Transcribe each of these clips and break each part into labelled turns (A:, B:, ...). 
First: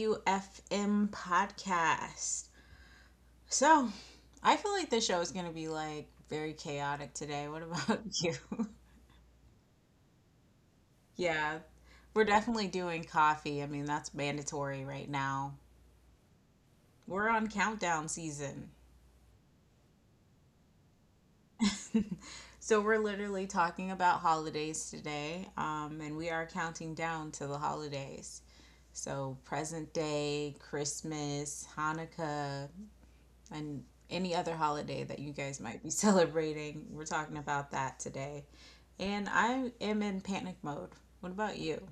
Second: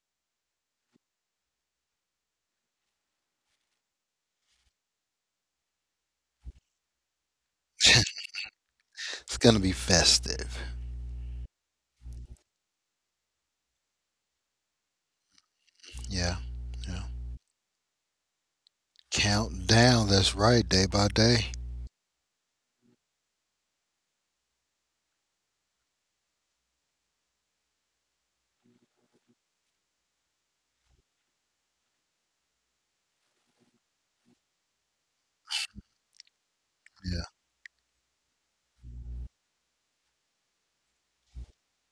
A: WFM podcast. So, I feel like this show is going to be like very chaotic today. What about you?
B: It's going to be festive.
A: Yeah, we're definitely doing coffee. I mean, that's mandatory right now.
B: Yeah. Yeah.
A: We're on countdown season.
B: Count down. That's right. Day by day.
A: So, we're literally talking about holidays today, and we are counting down to the holidays. So, present day, Christmas, Hanukkah, and any other holiday that you guys might be celebrating. We're
B: Yeah.
A: talking about that today. And I am in panic mode. What about you?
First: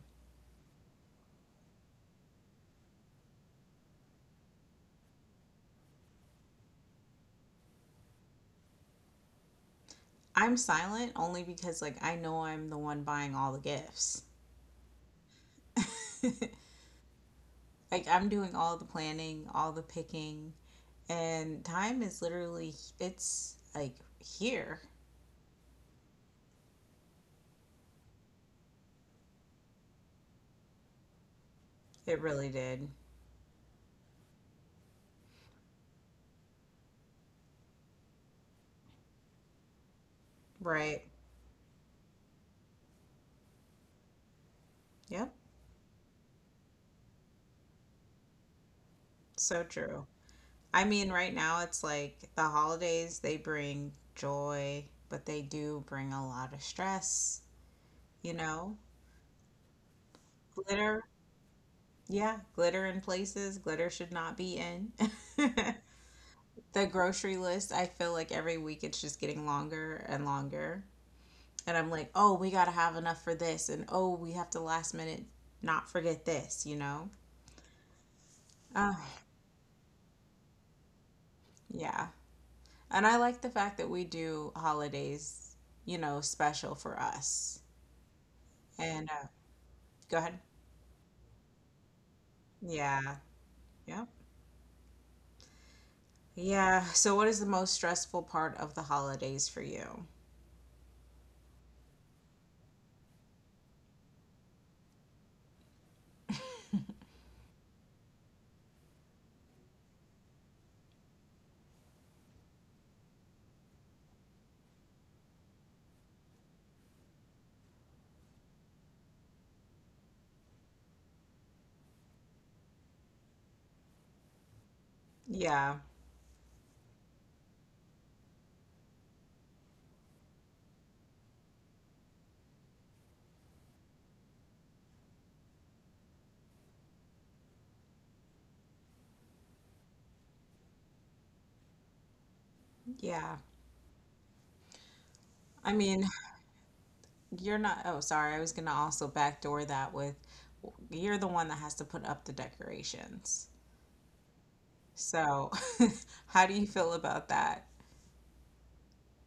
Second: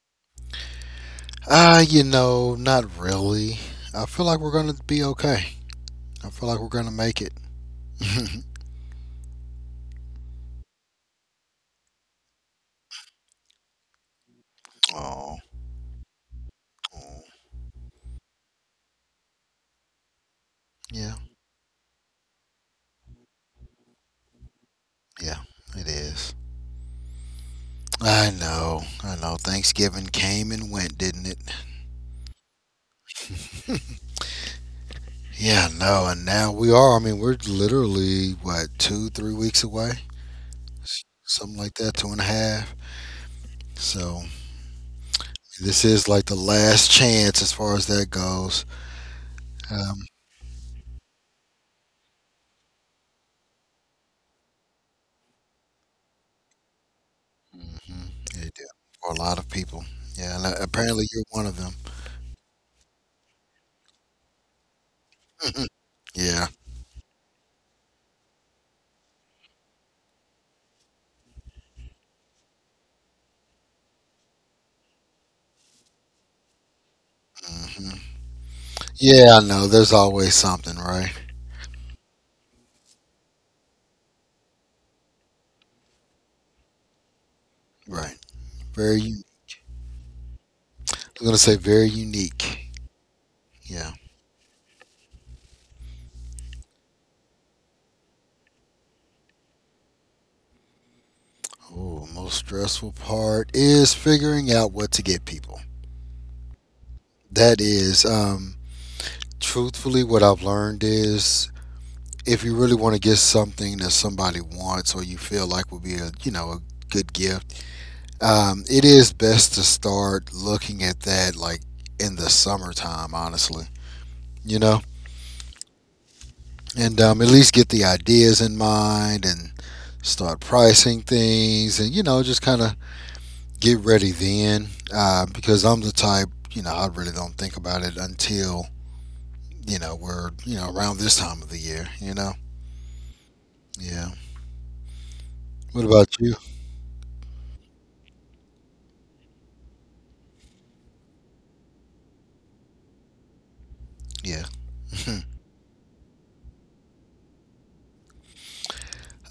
B: Not really. I feel like we're going to be okay. I feel like we're going to make it.
A: I'm silent only because like I know I'm the one buying all the gifts.
B: Oh,
A: Like
B: oh.
A: I'm doing all the planning, all the picking,
B: Yeah.
A: and time is literally it's here.
B: Yeah. It is. I know. I know. Thanksgiving came and went, didn't it?
A: It really did.
B: Yeah, no, and now we are. I mean, we're literally what, two, 3 weeks away,
A: Right.
B: something like that, two and a half. So
A: Yep.
B: this is like the last chance as far as that goes.
A: So
B: Um,
A: true. I mean, right now it's like the holidays, they bring joy, but they do bring a lot of stress,
B: mhm.
A: you
B: Yeah, yeah,
A: know?
B: for a lot of people. Yeah, and apparently
A: Glitter,
B: you're one of them.
A: yeah, glitter in places glitter should not be in.
B: Yeah.
A: The grocery list, I feel like every week it's just getting longer and longer. And I'm like, oh, we gotta have enough for this, and oh, we have to last minute not forget this, you know?
B: Mhm.
A: Uh,
B: Yeah, I know. There's always something, right?
A: yeah. And I like the fact that we do holidays, you know, special for us.
B: Right. Very.
A: And
B: u-
A: go ahead.
B: I'm gonna say very unique.
A: Yeah.
B: Yeah.
A: Yep. Yeah. So, what is the most stressful part of the holidays for you?
B: Oh, most stressful part is figuring out what to get people. That is, truthfully, what I've learned is, if you really want to get something that somebody wants or you feel like would be a, you know, a good gift, it is best to start looking at that like in the summertime, honestly. You know,
A: Yeah.
B: and at least get the ideas in mind and start pricing things, and you know, just kind of get ready then. Because I'm the type, you know, I really don't think about it until, you know, we're, you know, around this time of the year. You know,
A: Yeah.
B: yeah.
A: I
B: What
A: mean,
B: about you?
A: you're not. Oh, sorry. I was going to also backdoor that with you're the one that has to put up the decorations.
B: Yeah.
A: So, how do you feel about that?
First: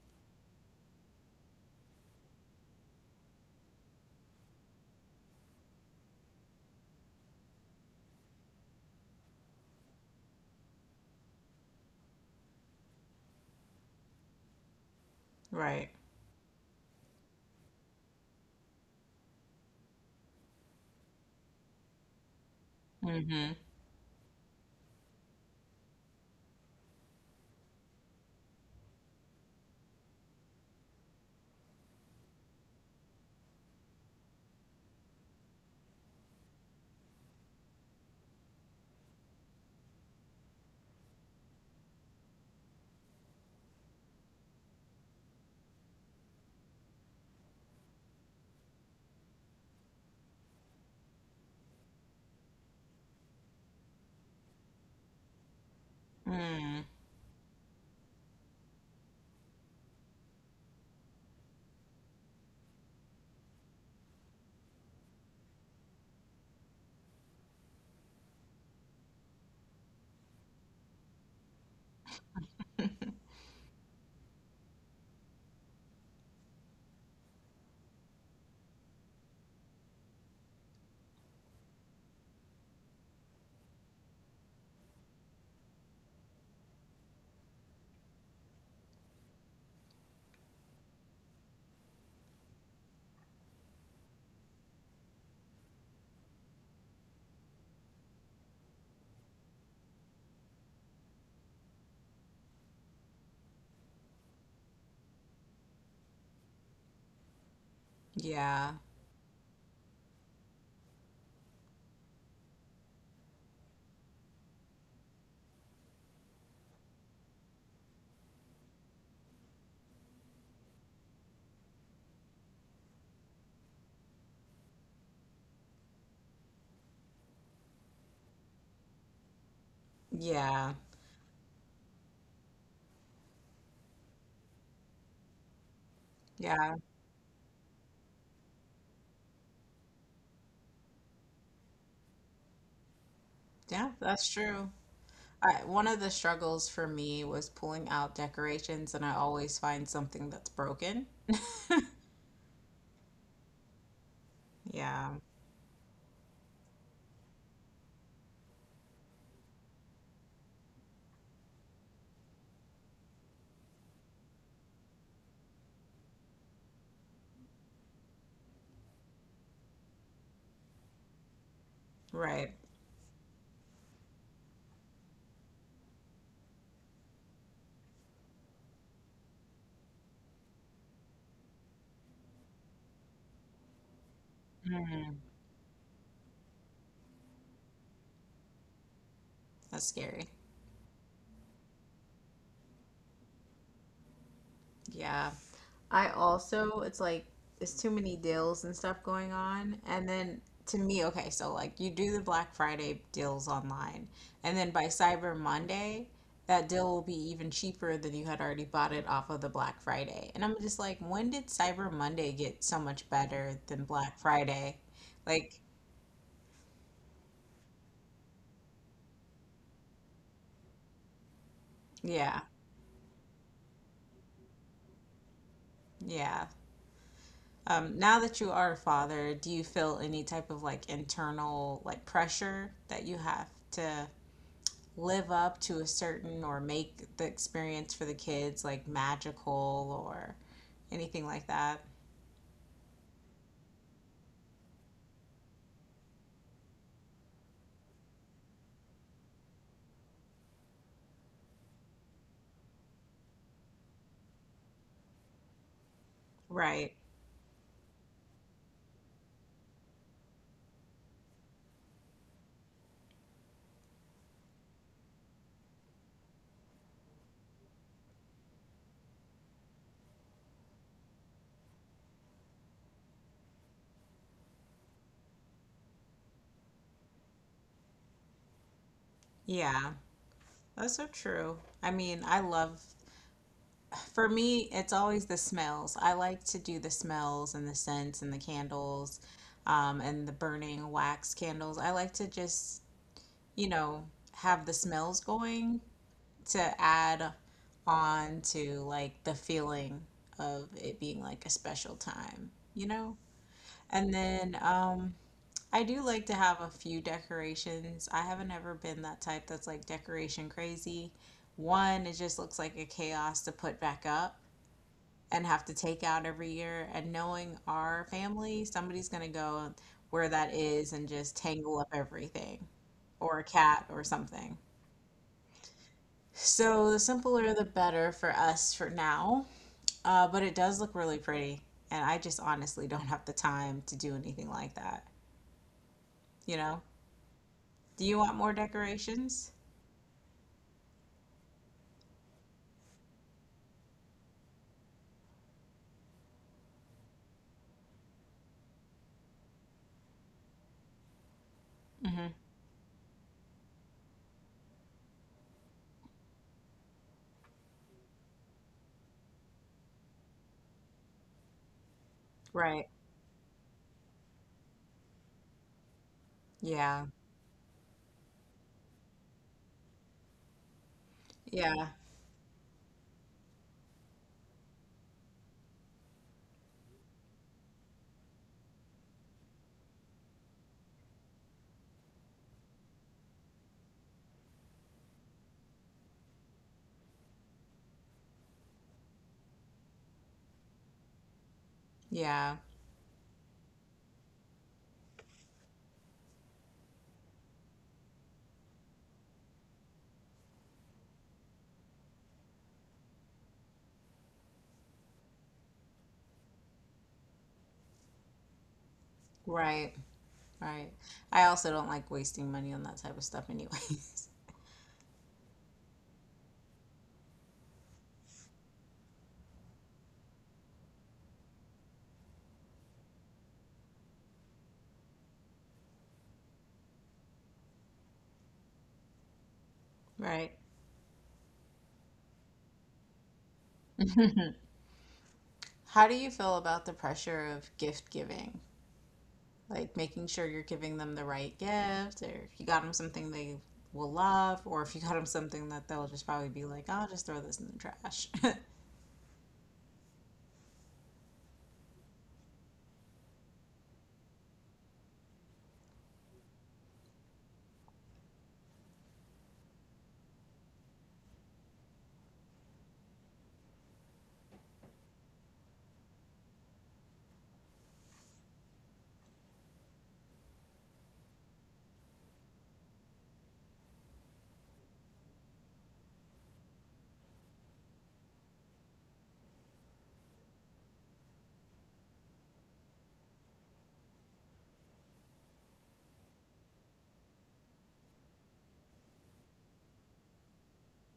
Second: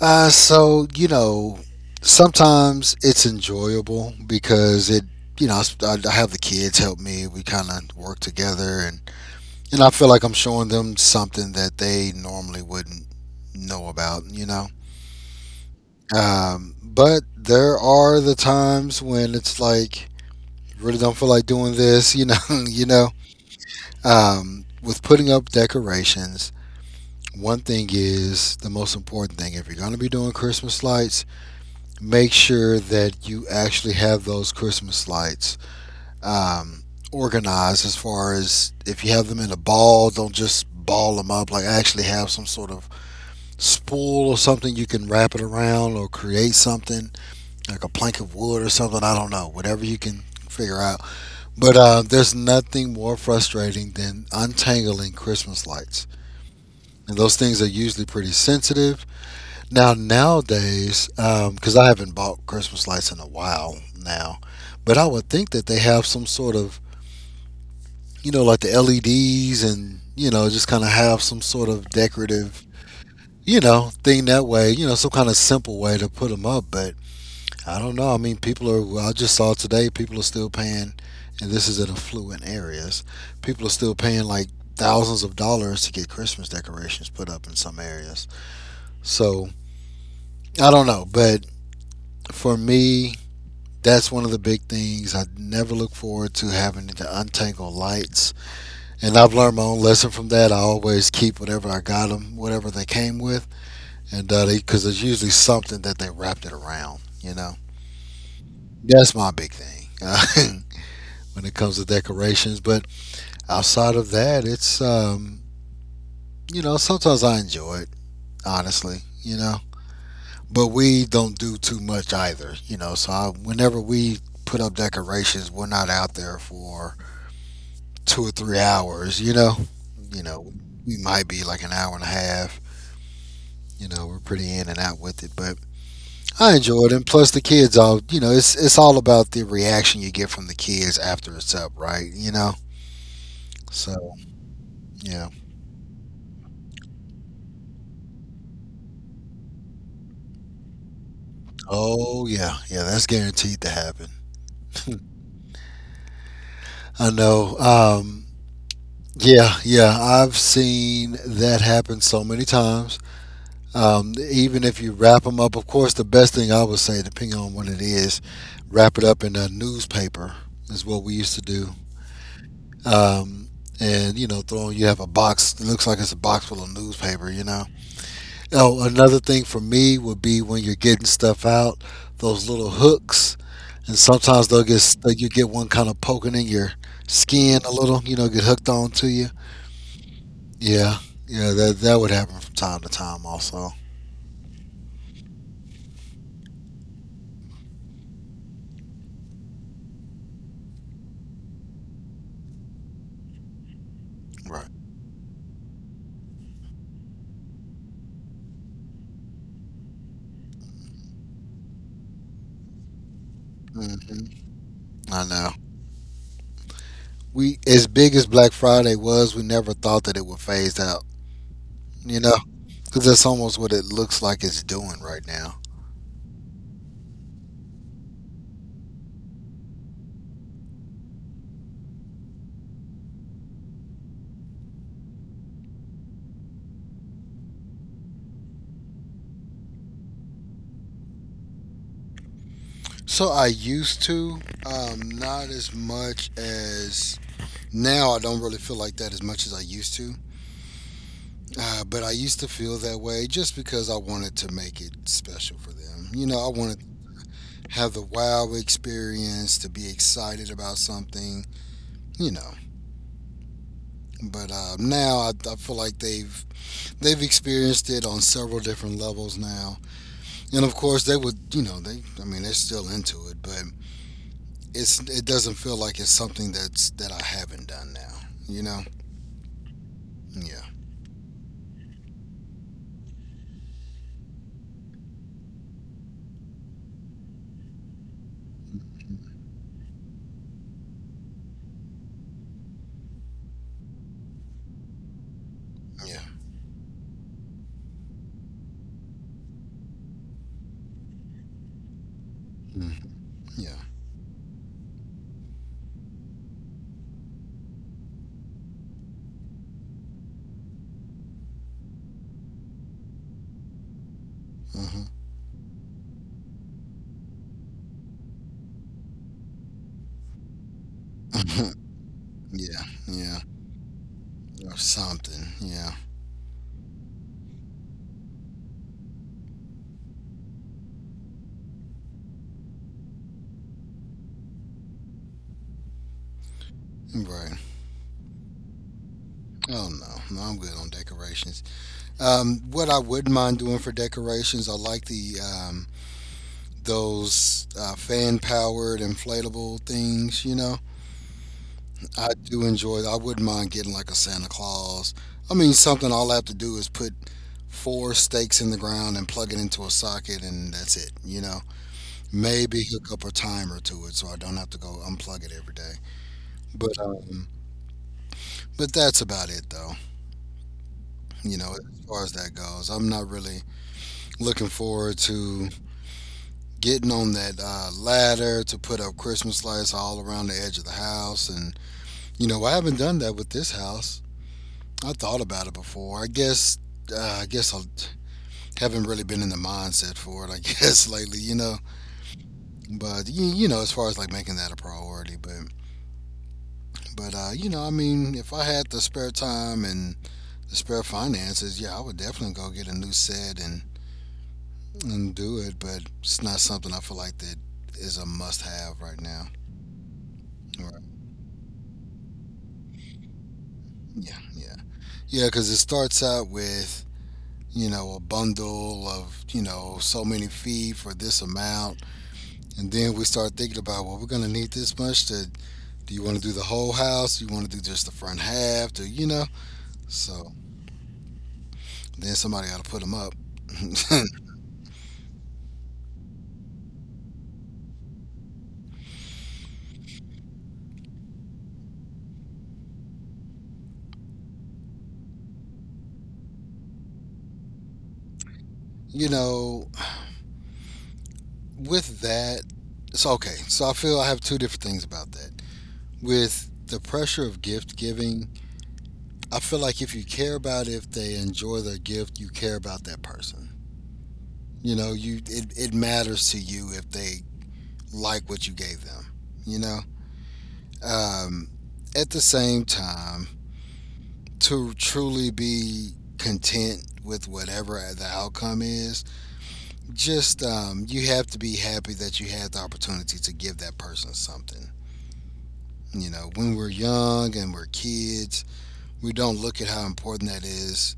B: So you know, sometimes it's enjoyable because it, you know, I have the kids help me. We kind of work together, and I feel like I'm showing them something that they normally wouldn't know about. You know,
A: Right.
B: but there are the times when it's like, really don't feel like doing this. You know, you know,
A: Mm-hmm.
B: with putting up decorations. One thing is the most important thing. If you're going to be doing Christmas lights, make sure that you actually have those Christmas lights um, organized as far as if you have them in a ball, don't just ball them up. Like, actually have some sort of spool or something you can wrap it around or create something like a plank of wood or something. I don't know. Whatever you can figure out. But there's nothing more frustrating than untangling Christmas lights.
A: Mm.
B: And those things are usually pretty sensitive nowadays, because I haven't bought Christmas lights in a while now, but I would think that they have some sort of, you know, like the LEDs and you know, just kind of have some sort of decorative, you know, thing that way, you know, some kind of simple way to put them up. But I don't know. I mean, people are. Well, I just saw today people are still paying, and this is in affluent areas. People are still paying like thousands of dollars to get Christmas decorations put up in some areas. So I don't know, but for me, that's one of the big things. I never look forward to having to untangle lights. And I've learned my own lesson from that. I always keep whatever I got them, whatever they came with, and because there's usually something that they wrapped it around, you know.
A: Yeah.
B: That's my big thing when it comes to decorations. But outside of that, it's, you know, sometimes I enjoy it, honestly, you know. But we don't do too much either, you know. Whenever we put up decorations, we're not out there for 2 or 3 hours. You know,
A: Yeah.
B: we might be like an hour and a half. You know, we're pretty in and out with it, but I
A: Yeah.
B: enjoy it. And plus, the kids all, you know, it's all about the reaction you get from the kids after it's up, right? You know,
A: Yeah,
B: so
A: that's true.
B: yeah,
A: I, one of the struggles for me was pulling out decorations, and I always find something that's broken.
B: oh yeah, yeah, that's guaranteed to happen.
A: Yeah,
B: I know. Yeah, yeah, I've seen that happen so many times. Even if you wrap them up, of course, the best thing I would say, depending on what it is, wrap it up in a newspaper is what we used to do.
A: right.
B: Um, and you know, throw you have a box, it looks like it's a box full of newspaper. You know. Oh, another thing for me would be when you're getting stuff out, those little hooks, and sometimes they'll get like, you get one kind of poking in your skin a little. You know, get hooked on to you.
A: That's scary.
B: Yeah, yeah, that would happen from time to time also.
A: Yeah. I also, it's like, it's too many deals and stuff going on. And then to me, okay, so like you do the Black Friday deals online. And
B: Right.
A: then by Cyber Monday, that deal will be even cheaper than you had already bought it off of the Black Friday. And I'm just like, when did Cyber Monday get so much better than Black
B: Hmm.
A: Friday?
B: I know.
A: Like,
B: We As big as Black Friday was, we never thought that it would phase out. You know,
A: yeah,
B: because that's almost what it looks like it's doing right now.
A: yeah. Now that you are a father, do you feel any type of like internal like pressure that you have to live up to a certain or make the experience for the kids like magical or anything like that?
B: So I used to, not as much as now. I don't really feel like that as much as I used to. But I used to feel that way just because I wanted to make it special for them. You know, I wanted to
A: Right.
B: have the wow experience, to be excited about something. You know, but now I feel like they've experienced it on several different levels now, and of course they would, you know, they. I mean, they're still into it, but it doesn't feel like it's something that I haven't done now. You know?
A: Yeah.
B: Yeah.
A: That's so true. I mean, I love, for me, it's always the smells. I like to do the smells and the scents and the candles, and the burning wax candles. I like to just, you know, have the smells going
B: Yeah.
A: to add on to like the feeling of it being like a special time, you
B: Mm,
A: know?
B: yeah.
A: And then I do like to have a few decorations. I haven't ever been that type that's like decoration crazy. One, it just looks like a chaos to put back up and have to take out every year. And knowing our family, somebody's gonna go where that is and just
B: Uh-huh.
A: tangle up everything
B: Yeah. Yeah.
A: or a cat or something.
B: Or something. Yeah.
A: So the simpler the better for us for now. But it does look really pretty. And I just honestly don't have the time to do anything like that. You know?
B: Right.
A: Do you want more decorations?
B: Oh no. No, I'm good on decorations. What I wouldn't mind doing for decorations, I like the those fan powered inflatable things. You know,
A: Hmm.
B: I do enjoy it. I wouldn't mind getting like a Santa Claus. I mean, something, all I have to do is put four stakes in the ground and plug it into a socket, and that's it. You know, maybe
A: Right.
B: hook up a timer to it so I don't have to go unplug it every day. But
A: Yeah.
B: um, but that's about it though. You know,
A: Yeah.
B: as far as that goes, I'm not really looking forward to getting on that ladder to put up Christmas lights all around the edge of the house, and you know, I haven't done that with this house. I thought about it before. I guess I guess I haven't really been in the mindset for it. I guess lately, you know.
A: Yeah.
B: You know, as far as like making that a priority, but you know, I mean, if I had the spare time and the spare finances, yeah, I would definitely go get a new set and do it. But it's not something I feel like that is a must-have right now.
A: Right. Right.
B: Right.
A: I also don't like wasting money on that type of stuff anyways.
B: Yeah, yeah, yeah. Because it starts out with, you know, a bundle of, you know, so many feet for this amount. And then we start thinking about, well, we're going to need this much. To, do you want to do the whole house? Do you want to do just the front half? Do you know? So
A: Right.
B: then somebody got to put them up.
A: How do you feel about the pressure of gift giving? Like making sure you're giving them the right gift, or if you got them something they will love, or if you got them something that they'll just probably be like, I'll just throw this in the trash.
B: You know, with that, it's okay. So I feel I have two different things about that. With the pressure of gift giving, I feel like if you care about it, if they enjoy their gift, you care about that person. You know, it matters to you if they like what you gave them. You know, um, at the same time, to truly be content with whatever the outcome is, just you have to be happy that you had the opportunity to give that person something. You know, when we're young and we're kids, we don't look at how important that is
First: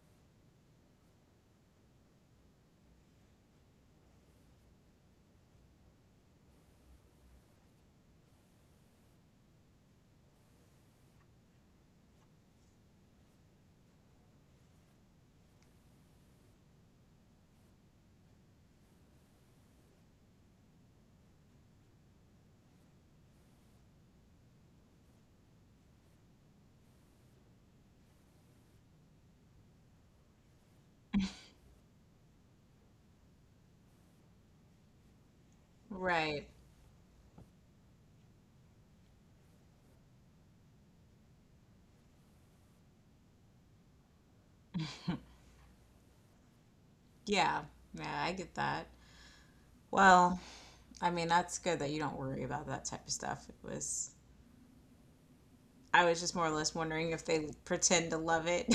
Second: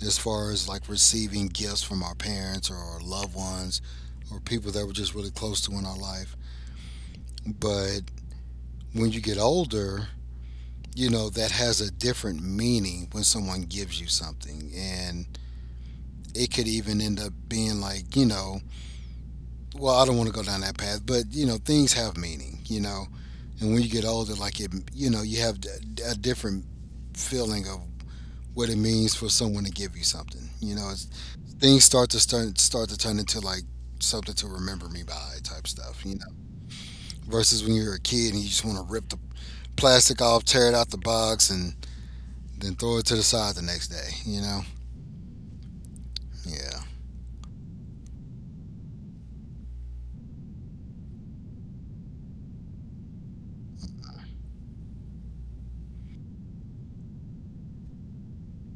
B: as far as like receiving gifts from our parents or our loved ones or people that we're just really close to in our life. But when you get older, you know, that has a different meaning when someone gives you something. And it could even end up being like, you know, well, I don't want to go down that path, but, you know, things have meaning, you know. And when you get older, like, you know, you have a different feeling of what it means for someone to give you something. You know, it's, things start to turn into like something to remember me by type stuff, you know,
A: Right,
B: versus when you're a kid and you just want to rip the plastic off, tear it out the box, and then throw it to the side the next day, you know? Yeah.
A: yeah. Yeah, I get that. Well, I mean, that's good that you don't worry about that type of stuff. It was, I was just more or less wondering if they pretend to love it.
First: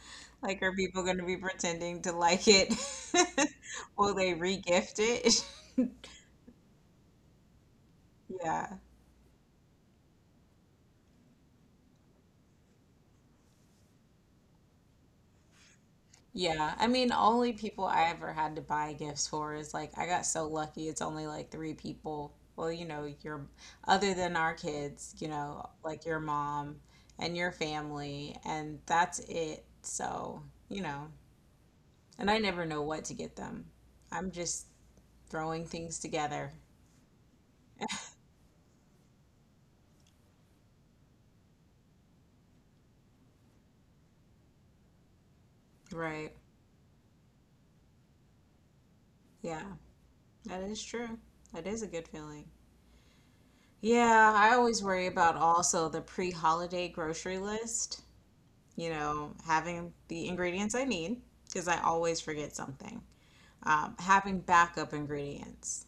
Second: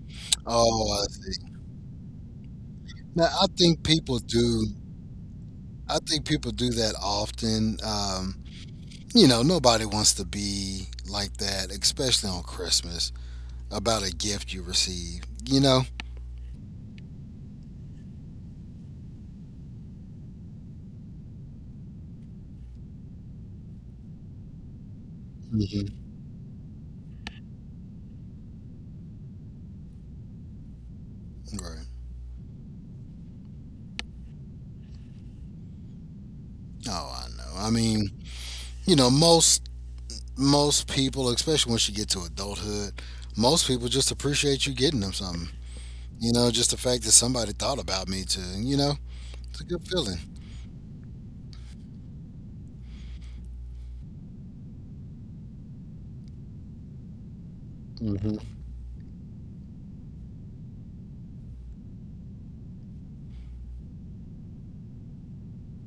A: Like, are
B: Oh,
A: people
B: I
A: going to be
B: see.
A: pretending to like it?
B: Now, I think
A: Will
B: people
A: they
B: do
A: re-gift it?
B: I think people do that often.
A: Yeah.
B: You know, nobody wants to be like that, especially on Christmas, about a gift you receive, you know?
A: Yeah, I mean, only people I ever had to buy gifts for is like I got so lucky. It's only like three people. Well, you know, your other than our kids, you know,
B: Hmm.
A: like your mom and your family, and that's it. So, you know,
B: Right.
A: and I never know what to get them. I'm just throwing things together.
B: Oh, I know. I mean, you know, most people, especially once you get to adulthood, most people just appreciate you getting them something. You
A: Right.
B: know, just the fact that somebody thought about me to, it's a
A: Yeah,
B: good feeling.
A: that is true. That is a good feeling. Yeah, I always worry about also the pre-holiday grocery list.
B: Hmm.
A: You know, having the ingredients I need because I always forget something. Having backup ingredients.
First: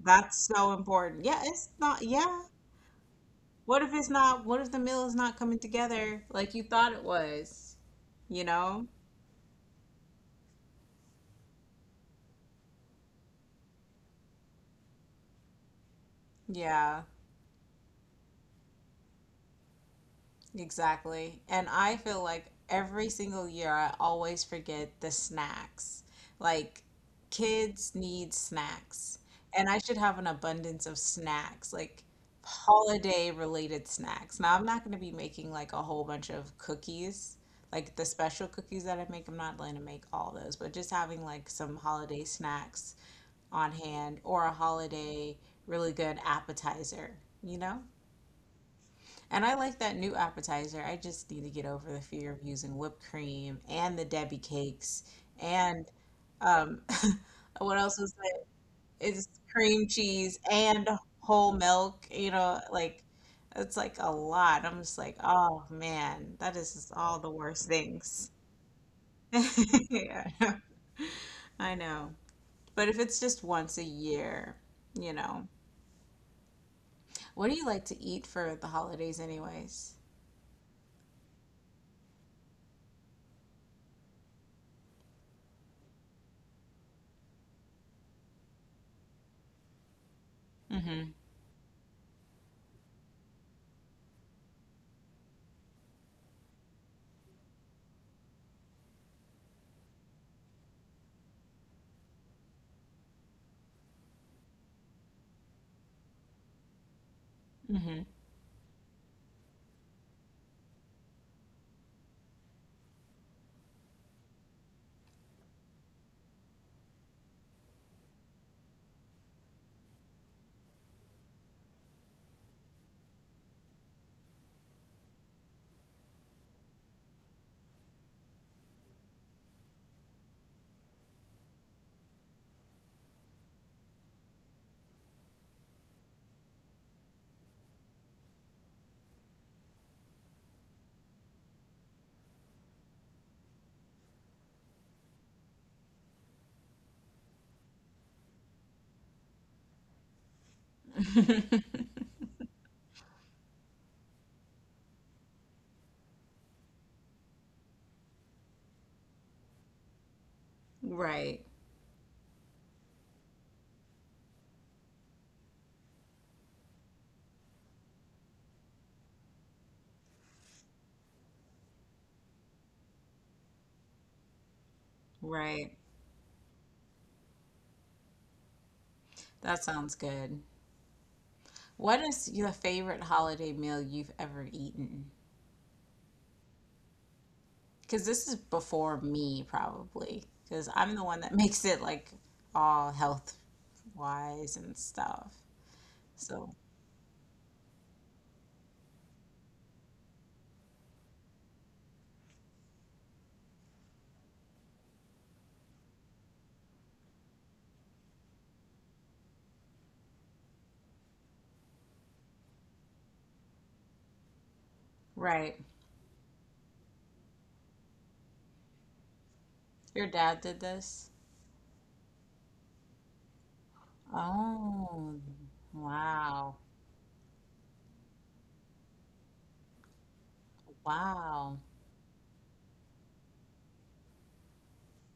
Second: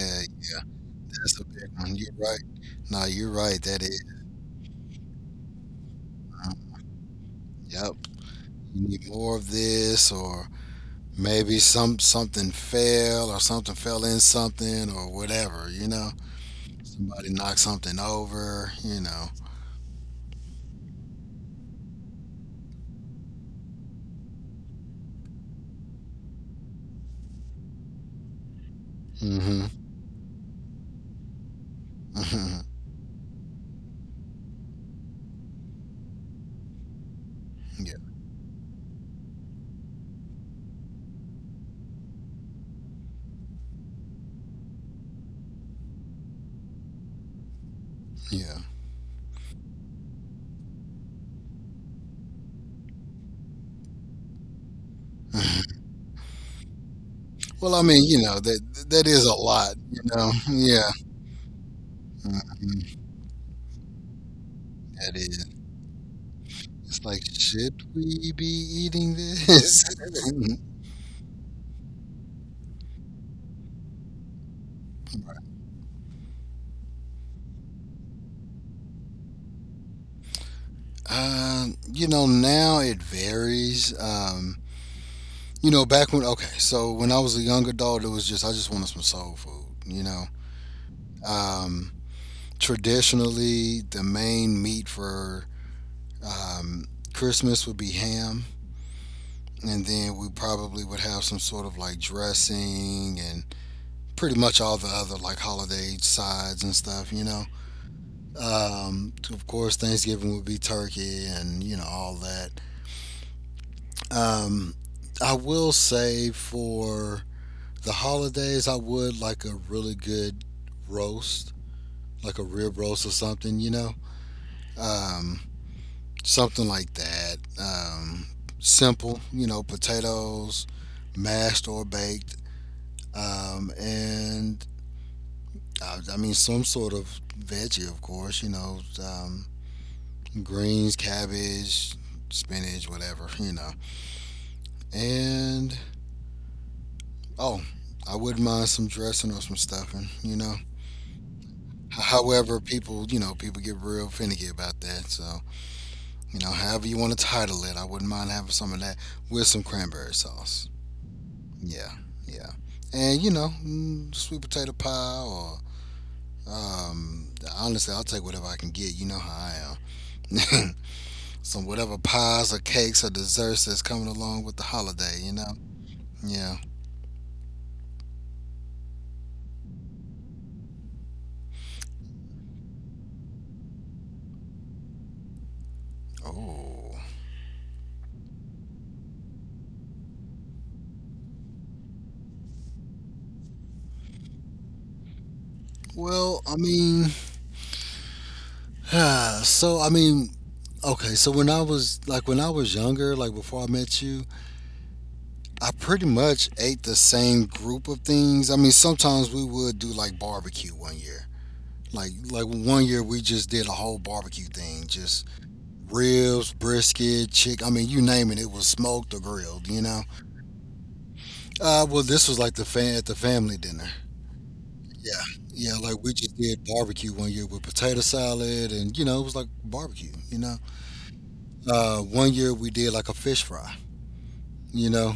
A: That's so important.
B: that's
A: Yeah,
B: a
A: it's
B: big one.
A: not,
B: You're right.
A: yeah.
B: No, you're right.
A: What
B: That
A: if
B: is.
A: it's not, what if the meal is not coming together like you thought it was?
B: Yep.
A: You know?
B: You need more of this, or maybe something fell, or something fell in something, or whatever, you know,
A: Yeah.
B: somebody knocked something over, you know.
A: Exactly. And I feel like every single year I always forget the snacks. Like kids need snacks.
B: Hmm.
A: And I should have an abundance of snacks, like holiday related snacks. Now I'm not going to be making like a whole bunch of cookies,
B: Yeah,
A: like the special cookies that I make. I'm not going to make all those, but just having like some holiday snacks on hand, or a holiday really good appetizer, you know?
B: yeah.
A: And I like that new appetizer. I just need to get over the fear of using whipped cream and the Debbie cakes and um,
B: Well,
A: what
B: I
A: else
B: mean,
A: is
B: you know,
A: it?
B: that is
A: It's
B: a lot,
A: cream
B: you know.
A: cheese and
B: Yeah.
A: whole milk. You know, like
B: Mhm.
A: it's like a lot. I'm just like,
B: that is
A: oh man, that is just
B: It's
A: all
B: like,
A: the worst
B: should
A: things.
B: we be eating this?
A: Yeah, I know. But if it's just once a year, you know, what do you like to eat for the holidays, anyways?
B: You know, now it varies. You know, back when okay, so when I was a young adult, it was just I just wanted some soul food. You know,
A: Mm-hmm.
B: um, traditionally the main meat for, um, Christmas would be ham, and then we probably would have some sort of like dressing, and pretty much all the other like holiday sides and stuff. You know,
A: Mm-hmm.
B: of course Thanksgiving would be turkey and you know all that. Um, I will say for the holidays, I would like a really good roast, like a rib roast or something, you know? Um, something like that. Simple, you know, potatoes, mashed or baked. And I mean, some sort of veggie, of course, you know, greens, cabbage, spinach, whatever, you know. And, oh, I wouldn't mind some dressing or some stuffing, you know? However, people, you know, people get real finicky about that. So, you know, however you want to title it, I wouldn't mind having some of that with some cranberry sauce.
A: Right.
B: Yeah, yeah. And, you know, mm, sweet potato pie, or, um, honestly, I'll take whatever I can get. You know how I am. Some whatever pies or cakes or desserts that's coming along with the holiday, you know?
A: Right.
B: Yeah.
A: That sounds good. What is your favorite holiday meal you've ever eaten?
B: Oh.
A: Because this is before me, probably. Because I'm the one that makes it like all health wise and stuff.
B: Well,
A: So,
B: I mean, so, I mean, okay, so when I was, like, when I was younger, like before I met you, I pretty much ate the same group of things. I mean, sometimes we would do like barbecue one year. Like one year we just did a whole barbecue thing, just
A: right.
B: ribs, brisket, chick. I mean, you name it, it was smoked or grilled. You know.
A: Your dad did this?
B: Well, this was like the fan at the family dinner. Yeah,
A: Oh,
B: yeah. Like we just
A: wow.
B: did barbecue one year with potato salad, and you know it was like barbecue. You know.
A: Wow.
B: One year we did like a fish fry. You know,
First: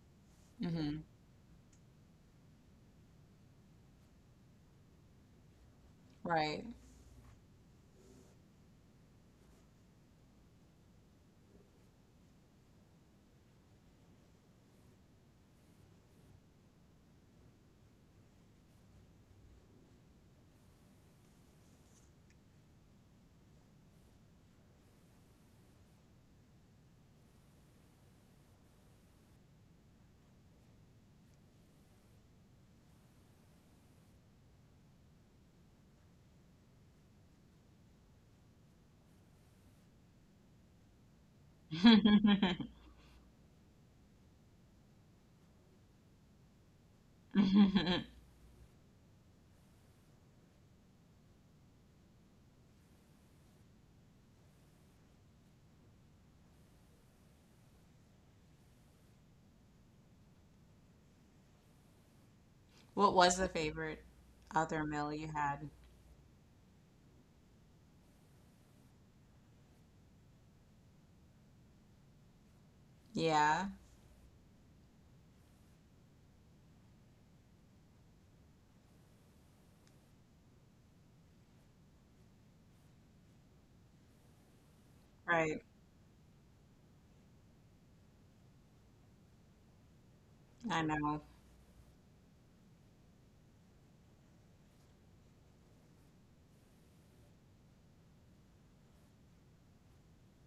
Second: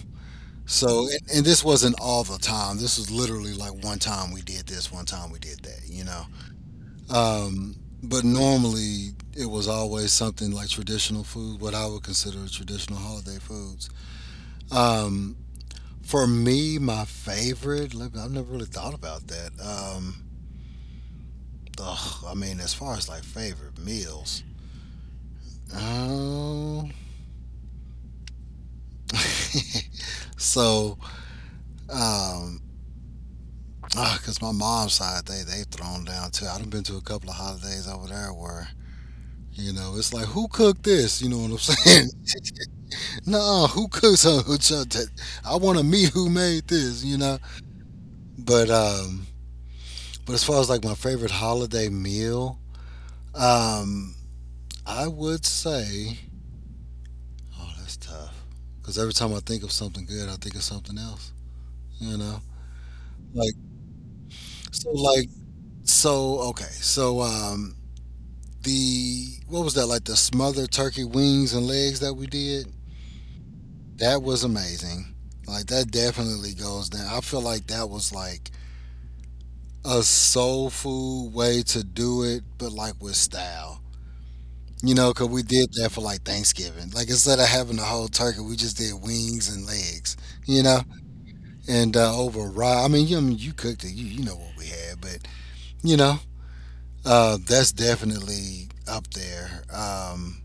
A: Hmm.
B: so, and this wasn't all the time. This was literally like one time we did this, one time we did that, you know.
A: Right.
B: Um, but normally it was always something like traditional food, what I would consider traditional holiday foods. Um, for me, my favorite, let me— I've never really thought about that. Ugh, I mean, as far as like favorite meals, um, so um, ah, cause my mom's side, they thrown down too. I've been to a couple of holidays over there where you know it's like who cooked this? You know what I'm saying? No, who cooked so- who so- that- I want to meet who made this. You know, but um, but as far as like my favorite holiday meal, um, I would say, oh, that's tough. Cause every time I think of something good, I think of something else. You know,
A: What was the
B: like
A: favorite other
B: so,
A: meal you
B: like
A: had?
B: so. Okay, so the what was that like the smothered turkey wings and legs that we did?
A: Yeah,
B: That was amazing. Like that definitely goes down. I feel like that was like a soul food way to do it, but like with style. You know, cause we
A: right.
B: did that for like Thanksgiving. Like instead of having the whole turkey, we just did wings and legs. You
A: I
B: know,
A: know.
B: and over rye. I mean, you cooked it. You know what we had, but you know, that's definitely up there. Um,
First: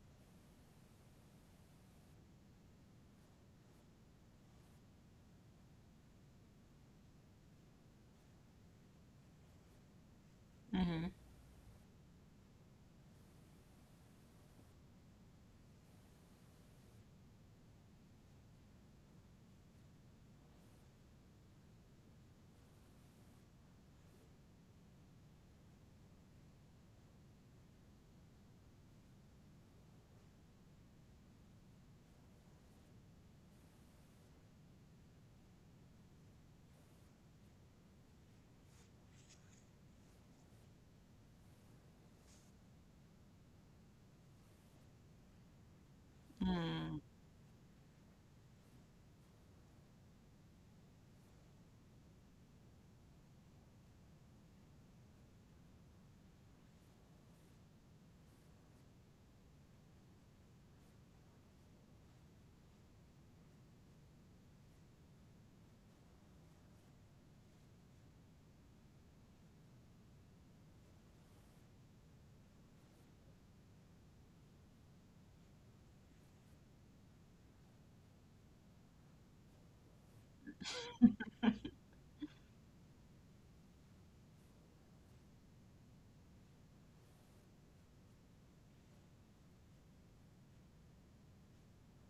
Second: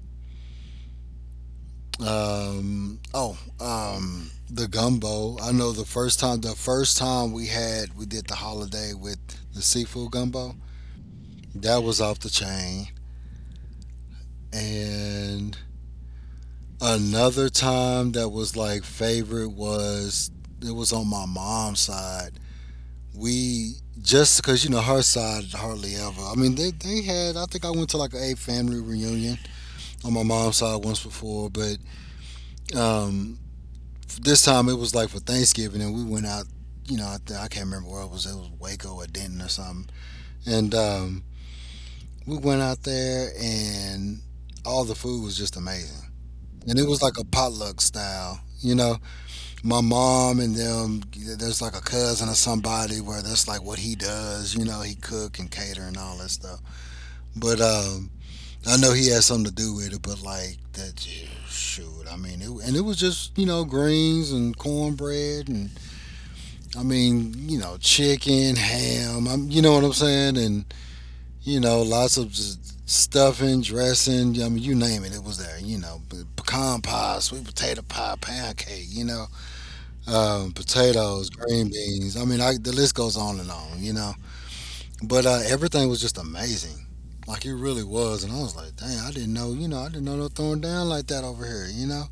B: Um, Oh, the gumbo. I know the first time we had, we did the holiday with the seafood gumbo. That was off the chain. And another time that was like favorite was, it was on my mom's side. We just because you know her side hardly ever. I mean, they had. I think I went to like a family reunion on my mom's side once before, but um, this time it was like for Thanksgiving, and we went out. You know, I can't remember where it was. It was Waco or Denton or something. And we went out there, and all the food was just amazing. And it
A: Hmm.
B: was like a potluck style. You know, my mom and them. There's like a cousin or somebody where that's like what he does. You know, he cook and cater and all that stuff. But I know he had something to do with it. But like that, shoot. I mean, it, and it was just you know greens and cornbread and I mean, you know, chicken, ham. I'm, you know what I'm saying, and you know, lots of just stuffing, dressing. I mean, you name it, it was there. You know, pecan pie, sweet potato pie, pancake. You know, potatoes, green beans. I mean, I, the list goes on and on. You know, but everything was just amazing. Like it really was, and I was like, "Dang, I didn't know." You know, I didn't know they were throwing down like that over here. You know,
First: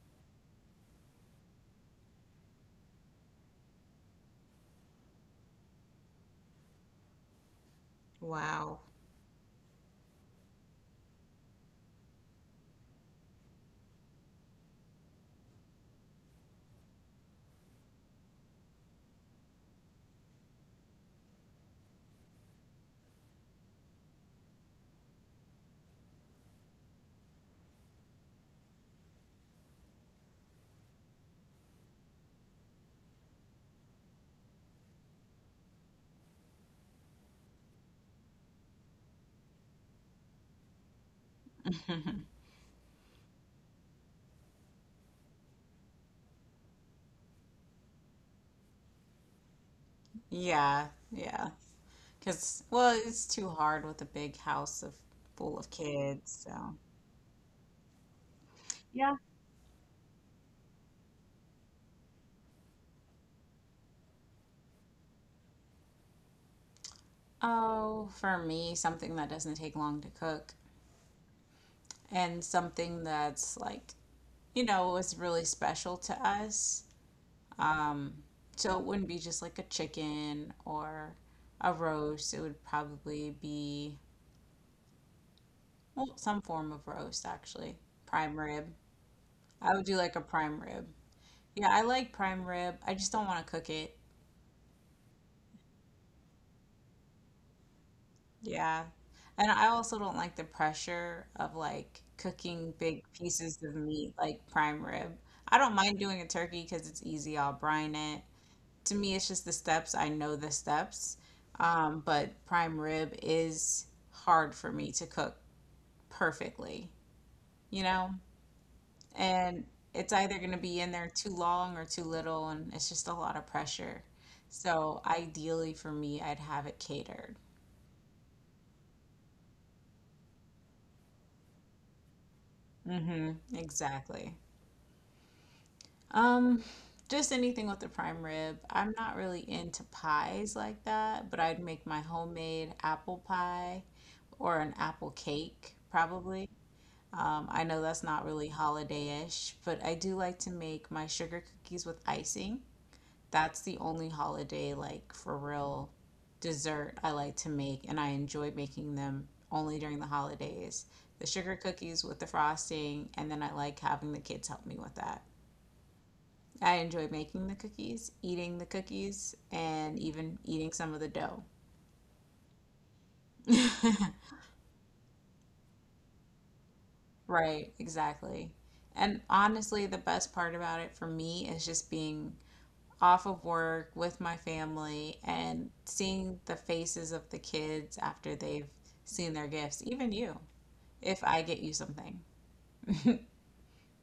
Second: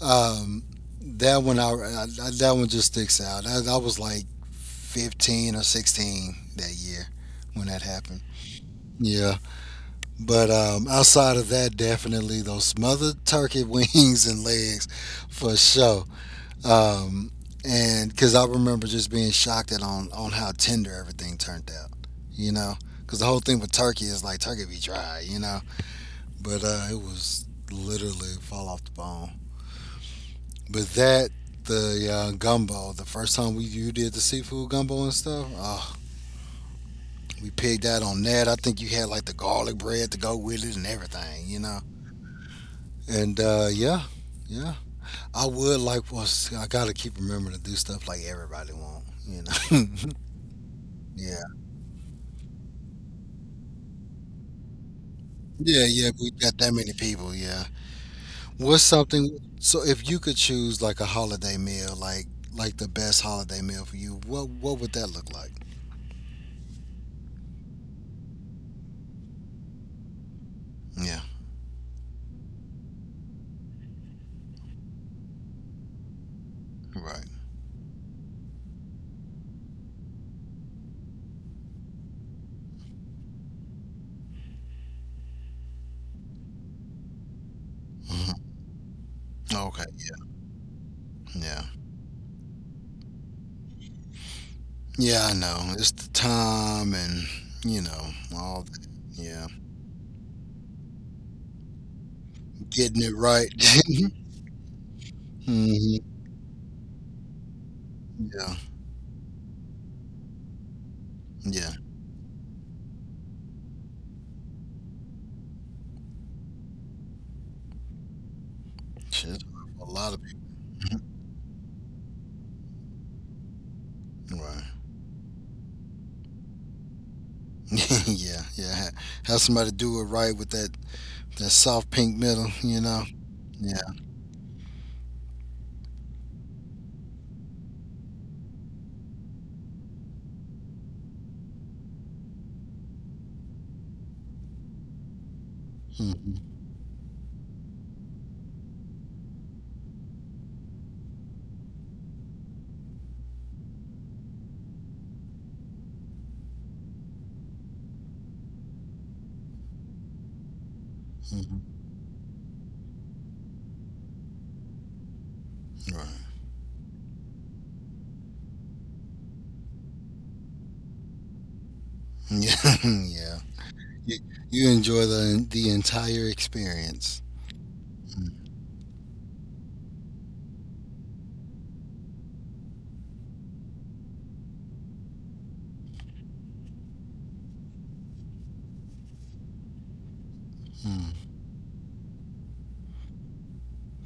B: um, that one, I that one just sticks out. I was like 15 or 16 that year when that happened.
A: Wow.
B: Yeah, but outside of that, definitely those smothered turkey wings and legs for sure. Um, and because I remember just being shocked at on how tender everything turned out, you know, because the whole thing with turkey is like turkey be dry, you know, but it was literally fall off the bone. But that the gumbo, the first time we you did the seafood gumbo and stuff, oh. We pigged out on that. I think you had like the garlic bread to go with it and everything, you know. And yeah, yeah. I would like was I gotta keep remembering to do stuff like everybody want, you know.
A: Yeah,
B: Yeah,
A: yeah. Because, well, it's too hard with a big house of full of
B: yeah, yeah. We
A: kids,
B: got that
A: so.
B: many people. Yeah. What's
A: Yeah.
B: something? So if you could choose like a holiday meal, like the best holiday meal for you, what would that look like?
A: Oh, for me, something that doesn't take long to cook
B: Yeah.
A: and something that's like, you know, was really special to us.
B: Right.
A: So it wouldn't be just like a chicken or a roast. It would probably be, well, some form of roast actually. Prime
B: Hmm.
A: rib. I
B: Okay.
A: would do like a prime rib.
B: Yeah.
A: Yeah, I like prime rib. I just don't want to cook it.
B: Yeah, I know. It's the time and you know all. That.
A: Yeah.
B: Yeah.
A: And I also don't like the pressure of like cooking big
B: Getting it right.
A: pieces of meat, like prime rib. I don't mind
B: Mhm.
A: doing a turkey because it's easy. I'll brine it.
B: Yeah,
A: To me, it's just the steps. I know the steps.
B: yeah.
A: But prime rib is hard for me to cook perfectly, you know?
B: Shit,
A: And
B: a
A: it's
B: lot of
A: either going to be in
B: people.
A: there too long or too little, and it's just a lot of pressure.
B: Right.
A: So ideally for me, I'd have it catered.
B: Yeah, yeah. Ha— have somebody do it right with that soft pink middle, you know.
A: Mm-hmm.
B: Yeah.
A: Exactly. Um, just anything with the prime rib. I'm not really into pies like that, but I'd make my homemade apple pie or an apple cake, probably.
B: Hmm.
A: I know that's not really holiday-ish, but I do like to make my sugar cookies with icing. That's the only holiday, like for real dessert I like to make, and I enjoy making them only during the holidays. The sugar
B: Hmm.
A: cookies with the frosting, and then I like having the kids help me with that.
B: Right.
A: I enjoy making the cookies, eating the cookies, and even eating some of the dough.
B: Yeah, yeah. You, you enjoy the entire experience.
A: Right,
B: Mm-hmm.
A: exactly. And honestly, the best part about it for me is just being off of work with my family and seeing the faces of the kids after they've seen their gifts, even you, if I get you something.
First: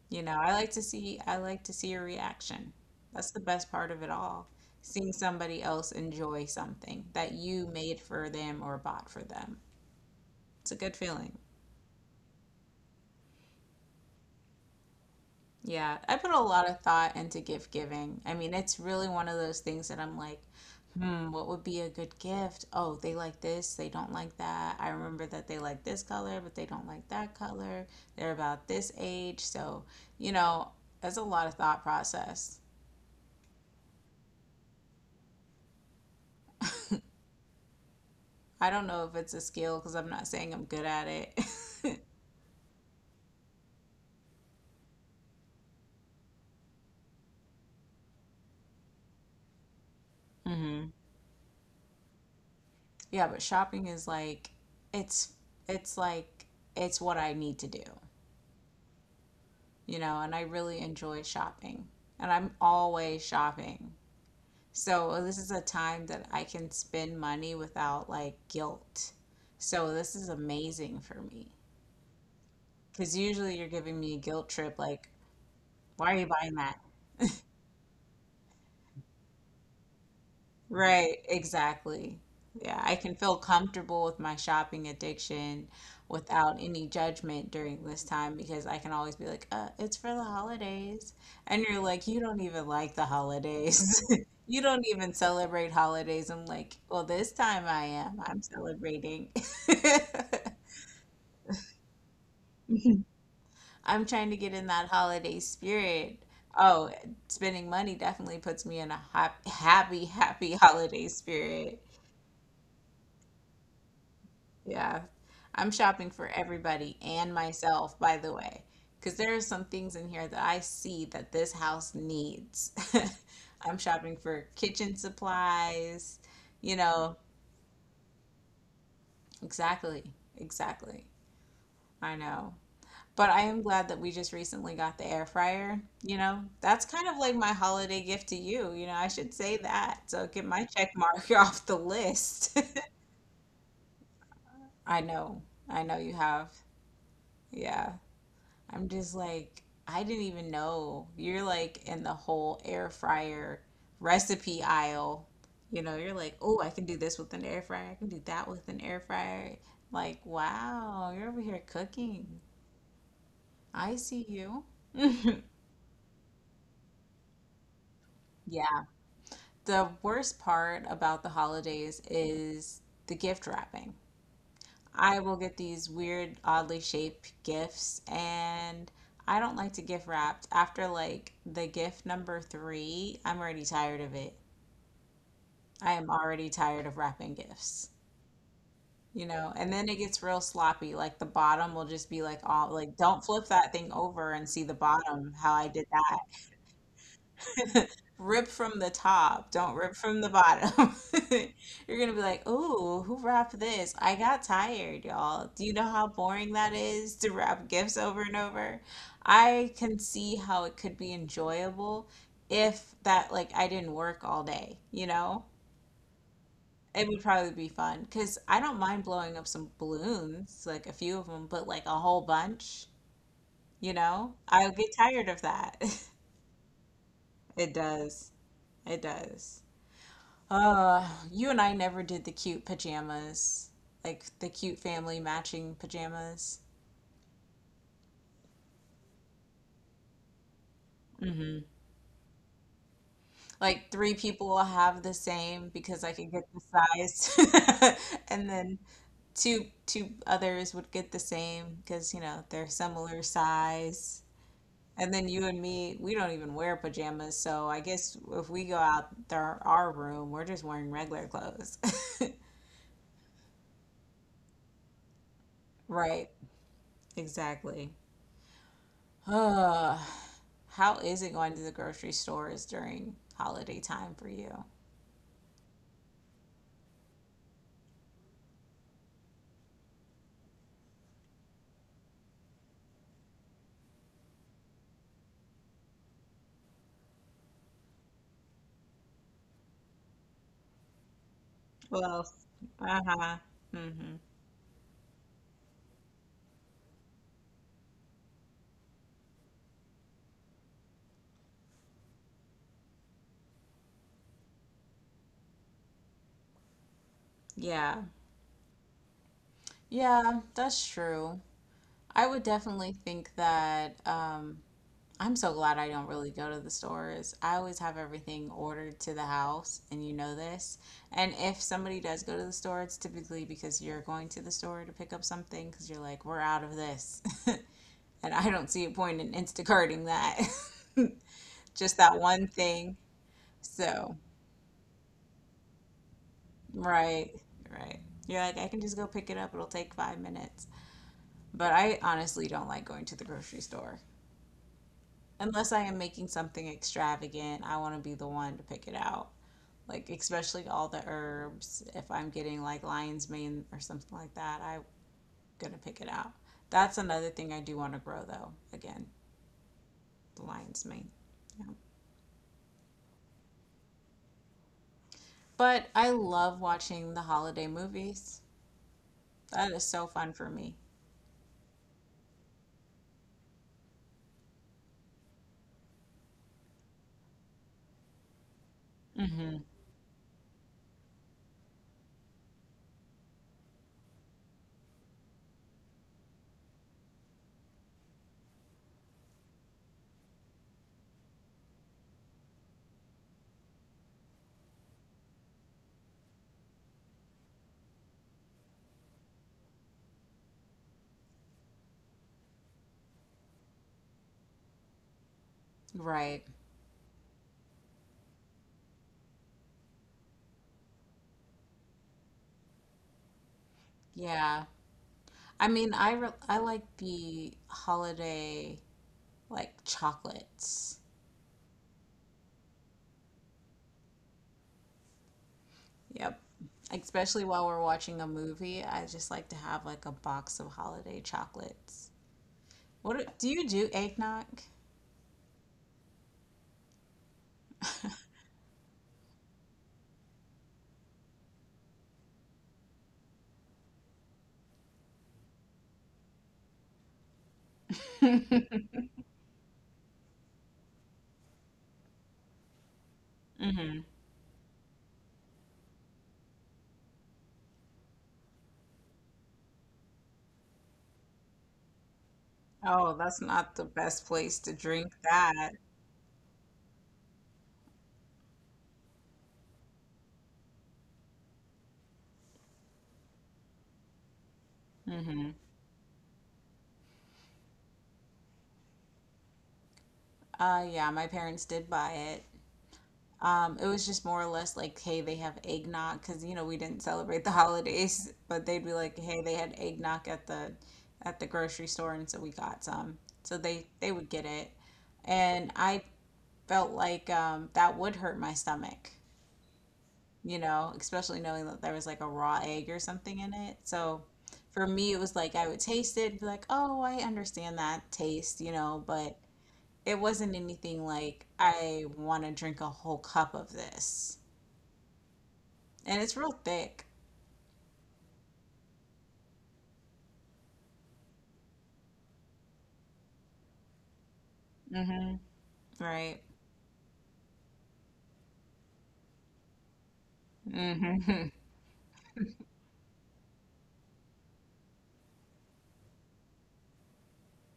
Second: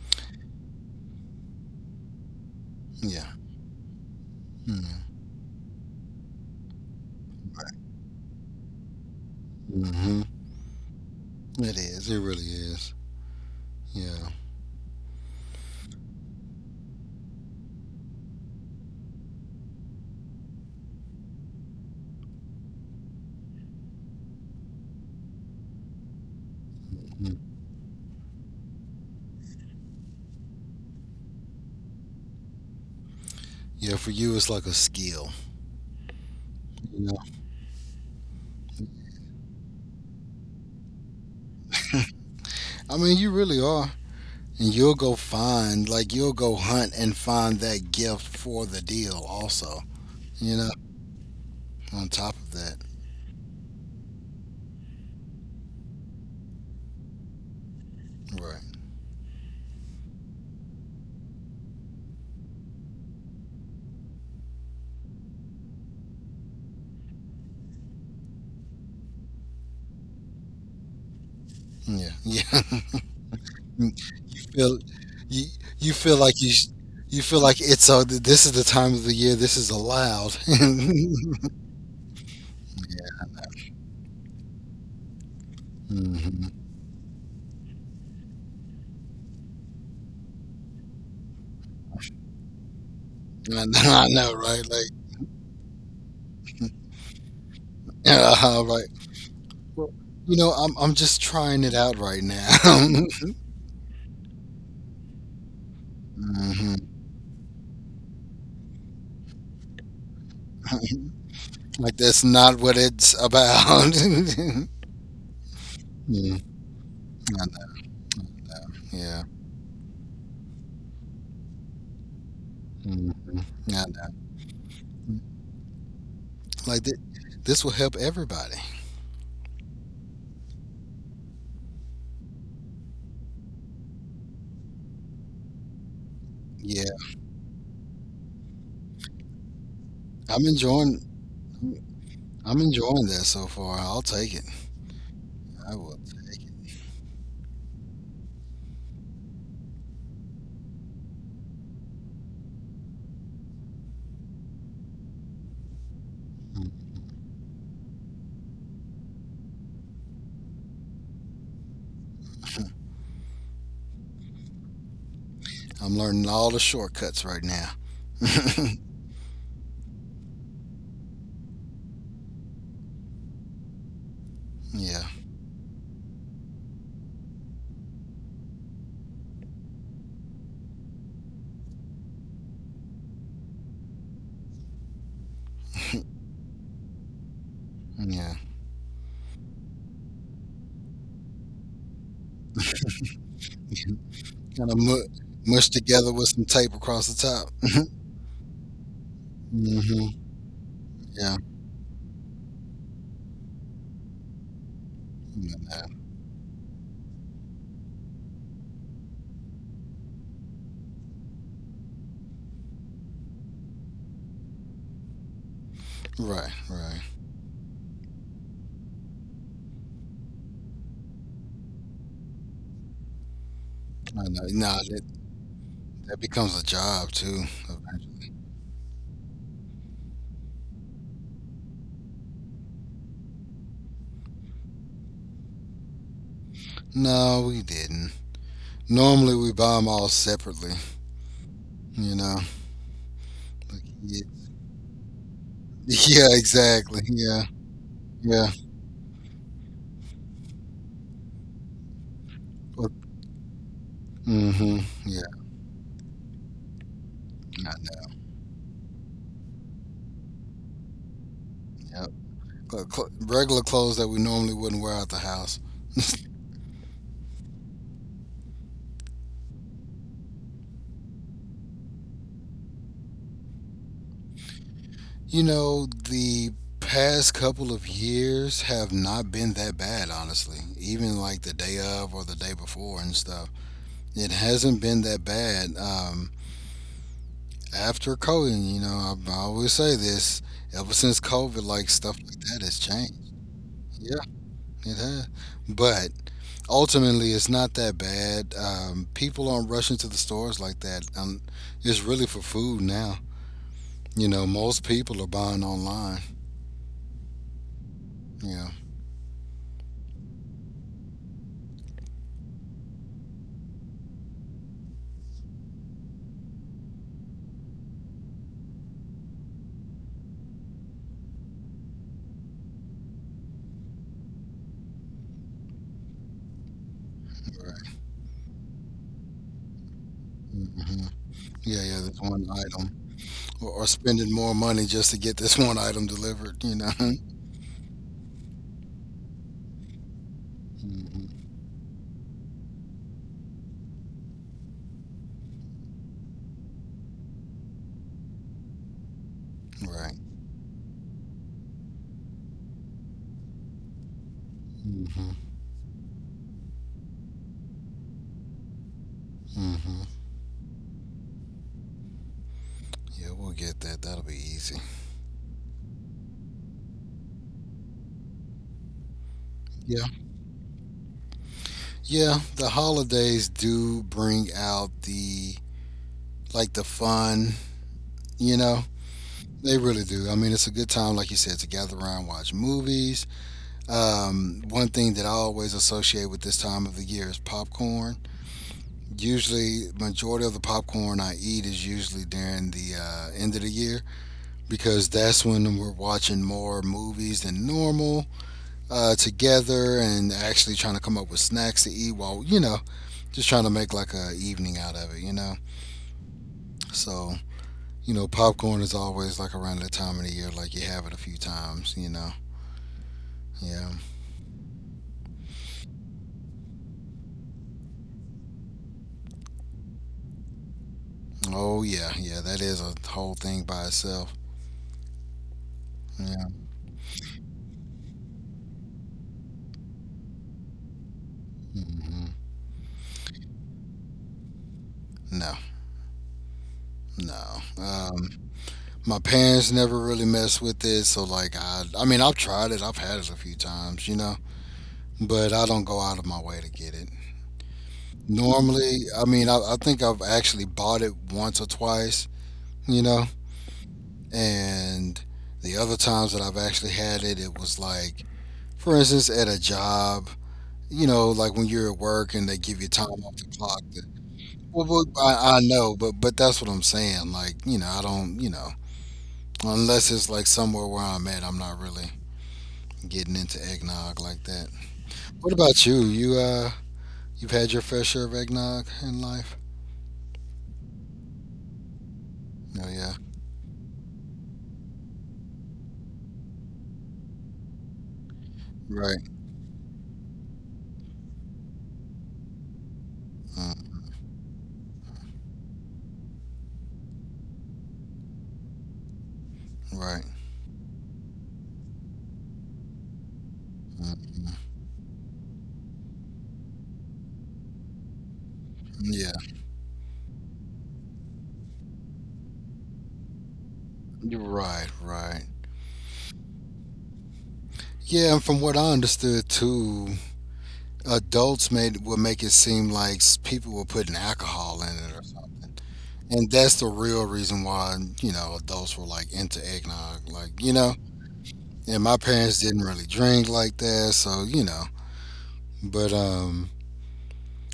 A: You know, I like to see a reaction.
B: Yeah.
A: That's the best part of it all.
B: Mm-hmm.
A: Seeing somebody else enjoy something that you made for them or bought for them.
B: Mm-hmm.
A: It's a good feeling.
B: It is. It really is. Yeah.
A: Yeah, I put a lot of thought into gift giving. I mean, it's really one of those things that I'm like, hmm, what would be a good gift? Oh, they like this, they don't like that. I remember that they like this color, but they don't like that
B: Mhm.
A: color. They're about this age, so, you know, that's a lot of thought process.
B: Yeah. For you, it's like a skill. You know.
A: I don't know if it's a skill because I'm not saying I'm good at it.
B: I mean, you really are. And you'll go find, like, you'll go hunt and find that gift for the deal, also, you know,
A: Hmm.
B: on top of that.
A: Yeah, but shopping is like it's it's like it's what I need to do,
B: Right.
A: you know, and I really enjoy shopping. And I'm always shopping. So this is a time that I can spend money without like guilt. So this is amazing for me.
B: Yeah. Yeah.
A: Because usually you're giving me a guilt
B: You
A: trip
B: feel,
A: like,
B: you, you
A: why are
B: feel
A: you
B: like you,
A: buying
B: sh—
A: that?
B: you feel like it's a, this is the time of the year, this is allowed.
A: Right, exactly. Yeah, I can
B: Yeah.
A: feel comfortable with my shopping addiction without
B: Hmm.
A: any judgment during this time because I can always be like, it's for the holidays. And you're like, you don't even like the
B: I know,
A: holidays.
B: I know,
A: You
B: right?
A: don't even
B: Like,
A: celebrate holidays. I'm like, well, this time I am. I'm
B: right.
A: celebrating.
B: Well, you know, I'm just trying it out right now.
A: I'm trying to get in that holiday spirit.
B: Hmm.
A: Oh, spending money definitely puts me in a happy, happy holiday spirit.
B: Like, that's not what it's about.
A: Yeah. I'm shopping for
B: Hmm.
A: everybody and
B: No, no,
A: myself, by the way,
B: no.
A: because
B: Yeah.
A: there are some things in here that I see that this house needs.
B: Mhm.
A: I'm
B: No,
A: shopping for kitchen
B: no.
A: supplies, you
B: Like th—
A: know,
B: this will help everybody.
A: exactly, exactly. I know. But I am glad that we just recently got the air fryer. You know, that's
B: Yeah.
A: kind of like my holiday gift to you. You know, I should say that. So get
B: I'm
A: my check
B: enjoying
A: mark off the list.
B: I'm enjoying that so far. I'll take it.
A: I know.
B: I
A: I know
B: will
A: you
B: take
A: have.
B: it.
A: Yeah. I'm just like, I didn't even know. You're like in the whole air fryer recipe aisle. You know, you're like, oh, I can
B: Mm.
A: do this with an air fryer. I can do that with an air fryer. Like, wow, you're over here cooking. I see you.
B: I'm learning all the shortcuts right now.
A: Yeah. The worst part about the holidays is the gift wrapping.
B: Yeah.
A: I will get these weird, oddly shaped gifts, and I don't like to gift wrap. After like the gift number three, I'm already tired of it. I am already tired of wrapping gifts,
B: Yeah.
A: you know, and then it gets real sloppy. Like the bottom will just be like all like, don't flip that thing over and see
B: Kind
A: the
B: of mu—
A: bottom, how I
B: mushed
A: did
B: together
A: that.
B: with some tape across the top.
A: Rip from the top. Don't rip from
B: Hmm.
A: the bottom.
B: Yeah.
A: You're gonna be like, ooh, who wrapped this? I got tired, y'all.
B: No,
A: Do you know
B: no.
A: how boring that is to wrap gifts over and over? I can see how it could be enjoyable if that, like, I didn't work all day, you know?
B: Right, right.
A: It would probably be fun because I don't mind blowing up some balloons, like a few of them, but like a whole bunch, you
B: I
A: know?
B: know.
A: I'll
B: Nah,
A: get
B: that,
A: tired of that.
B: that becomes a job too.
A: It does. It does. You and I never did the cute pajamas, like the cute family matching pajamas.
B: No, we didn't. Normally we buy them all separately. You know? Like,
A: Like three
B: yeah,
A: people will have the same because I could
B: yeah,
A: get the
B: exactly. Yeah,
A: size, and
B: yeah.
A: then two others would get the same because you know they're similar size.
B: Mm-hmm.
A: And then
B: Yeah,
A: you and me, we don't even wear pajamas, so
B: not
A: I guess
B: now.
A: if we go out there, our room, we're just wearing regular clothes.
B: Yep. Cl— cl— regular clothes that we normally wouldn't wear out the house.
A: Right, exactly. How is it going to the grocery stores during holiday time for you?
B: You know, the past couple of years have not been that bad, honestly. Even like the day of or the day before and stuff. It hasn't been that bad. After COVID, you know, I always say this, ever since COVID, like stuff
A: Well,
B: like that has changed.
A: uh-huh. Mm-hmm.
B: Yeah, it has. But ultimately it's not that bad. People aren't rushing to the stores like that. It's really for food now. You know, most people are buying online.
A: Yeah.
B: Yeah,
A: Yeah, that's true. I would definitely think that I'm so glad I don't really go to the stores. I always have everything ordered to the house, and you know this. And if somebody does go to the store, it's typically because you're going to the store to pick up something because you're like, we're out of this.
B: right.
A: And I don't see a point in Instacarting that.
B: Hmm. Yeah,
A: Just
B: yeah,
A: that
B: this
A: one
B: one item,
A: thing.
B: or
A: So,
B: spending more money just to get this one item delivered. You know,
A: right, right. You're like, I can just go pick it up. It'll take 5 minutes.
B: hmm
A: But I honestly don't like going to the grocery store. Unless I am making something extravagant, I want to be the one to pick it out. Like,
B: right.
A: especially all the herbs. If I'm getting like lion's mane or something like that, I'm
B: Hmm.
A: going to pick it out. That's another thing I do want to grow, though. Again,
B: Hmm.
A: the lion's mane. Yeah.
B: Yeah, we'll get that. That'll be easy.
A: But I love watching the holiday movies. That is so
B: Yeah,
A: fun for me.
B: yeah. The holidays do bring out the like the fun. You know,
A: Hmm.
B: they really do. I mean, it's a good time, like you said, to gather around, watch movies. One thing that I always associate with this time of the year is popcorn. Usually, majority of the popcorn I eat is usually during the end of the year because that's when we're watching more movies than normal together and actually trying to come up with snacks to eat while just trying to make like a evening out of it.
A: Right.
B: So popcorn is always like around the time of the year, like you have it a few times. You know, yeah.
A: Yeah. I mean, I like the holiday like chocolates.
B: Oh yeah, yeah, that is a whole thing by itself.
A: Yep.
B: Yeah.
A: Especially while we're watching a movie, I just like to have like a box of holiday chocolates.
B: hmm
A: What do Do you do eggnog?
B: No, no. My parents never really messed with it, so like I mean, I've tried it, I've had it a few times, you know, but I don't go out of my way to get it. Normally, I mean, I think I've actually bought it once or twice, you know, and the other times that I've actually had it, it was like, for instance, at a job, you know, like when you're at work and they give you time
A: Oh, that's
B: off the
A: not
B: clock.
A: the best place to
B: Well,
A: drink
B: I
A: that.
B: know, but that's what I'm saying. Like, you know, I don't, you know, unless it's like somewhere where I'm at, I'm not really getting into eggnog like that.
A: Hmm.
B: What about you? You you've had your fair share of eggnog in life.
A: Yeah, my parents did buy it.
B: Oh yeah,
A: It was just more or less like, hey, they have eggnog because you know we didn't celebrate the holidays, but they'd be like,
B: right,
A: hey, they had eggnog at the grocery store, and so we got some. So
B: mm,
A: they would get it, and I felt like that would hurt my stomach,
B: right,
A: you know, especially knowing that there was like a raw egg or something in it. So
B: mm,
A: for me, it was like I would taste it, and be like, oh, I understand that taste, you know, but
B: yeah,
A: it wasn't anything like I want to drink a whole cup of this.
B: you're right, right.
A: And it's real thick,
B: Yeah, and from what I understood too, adults made will make it seem like people were putting alcohol in it or
A: hmm
B: something,
A: right?
B: and that's the real reason why adults were like into eggnog, like you know.
A: Hmm.
B: And my parents didn't really drink like that, so you know. But um,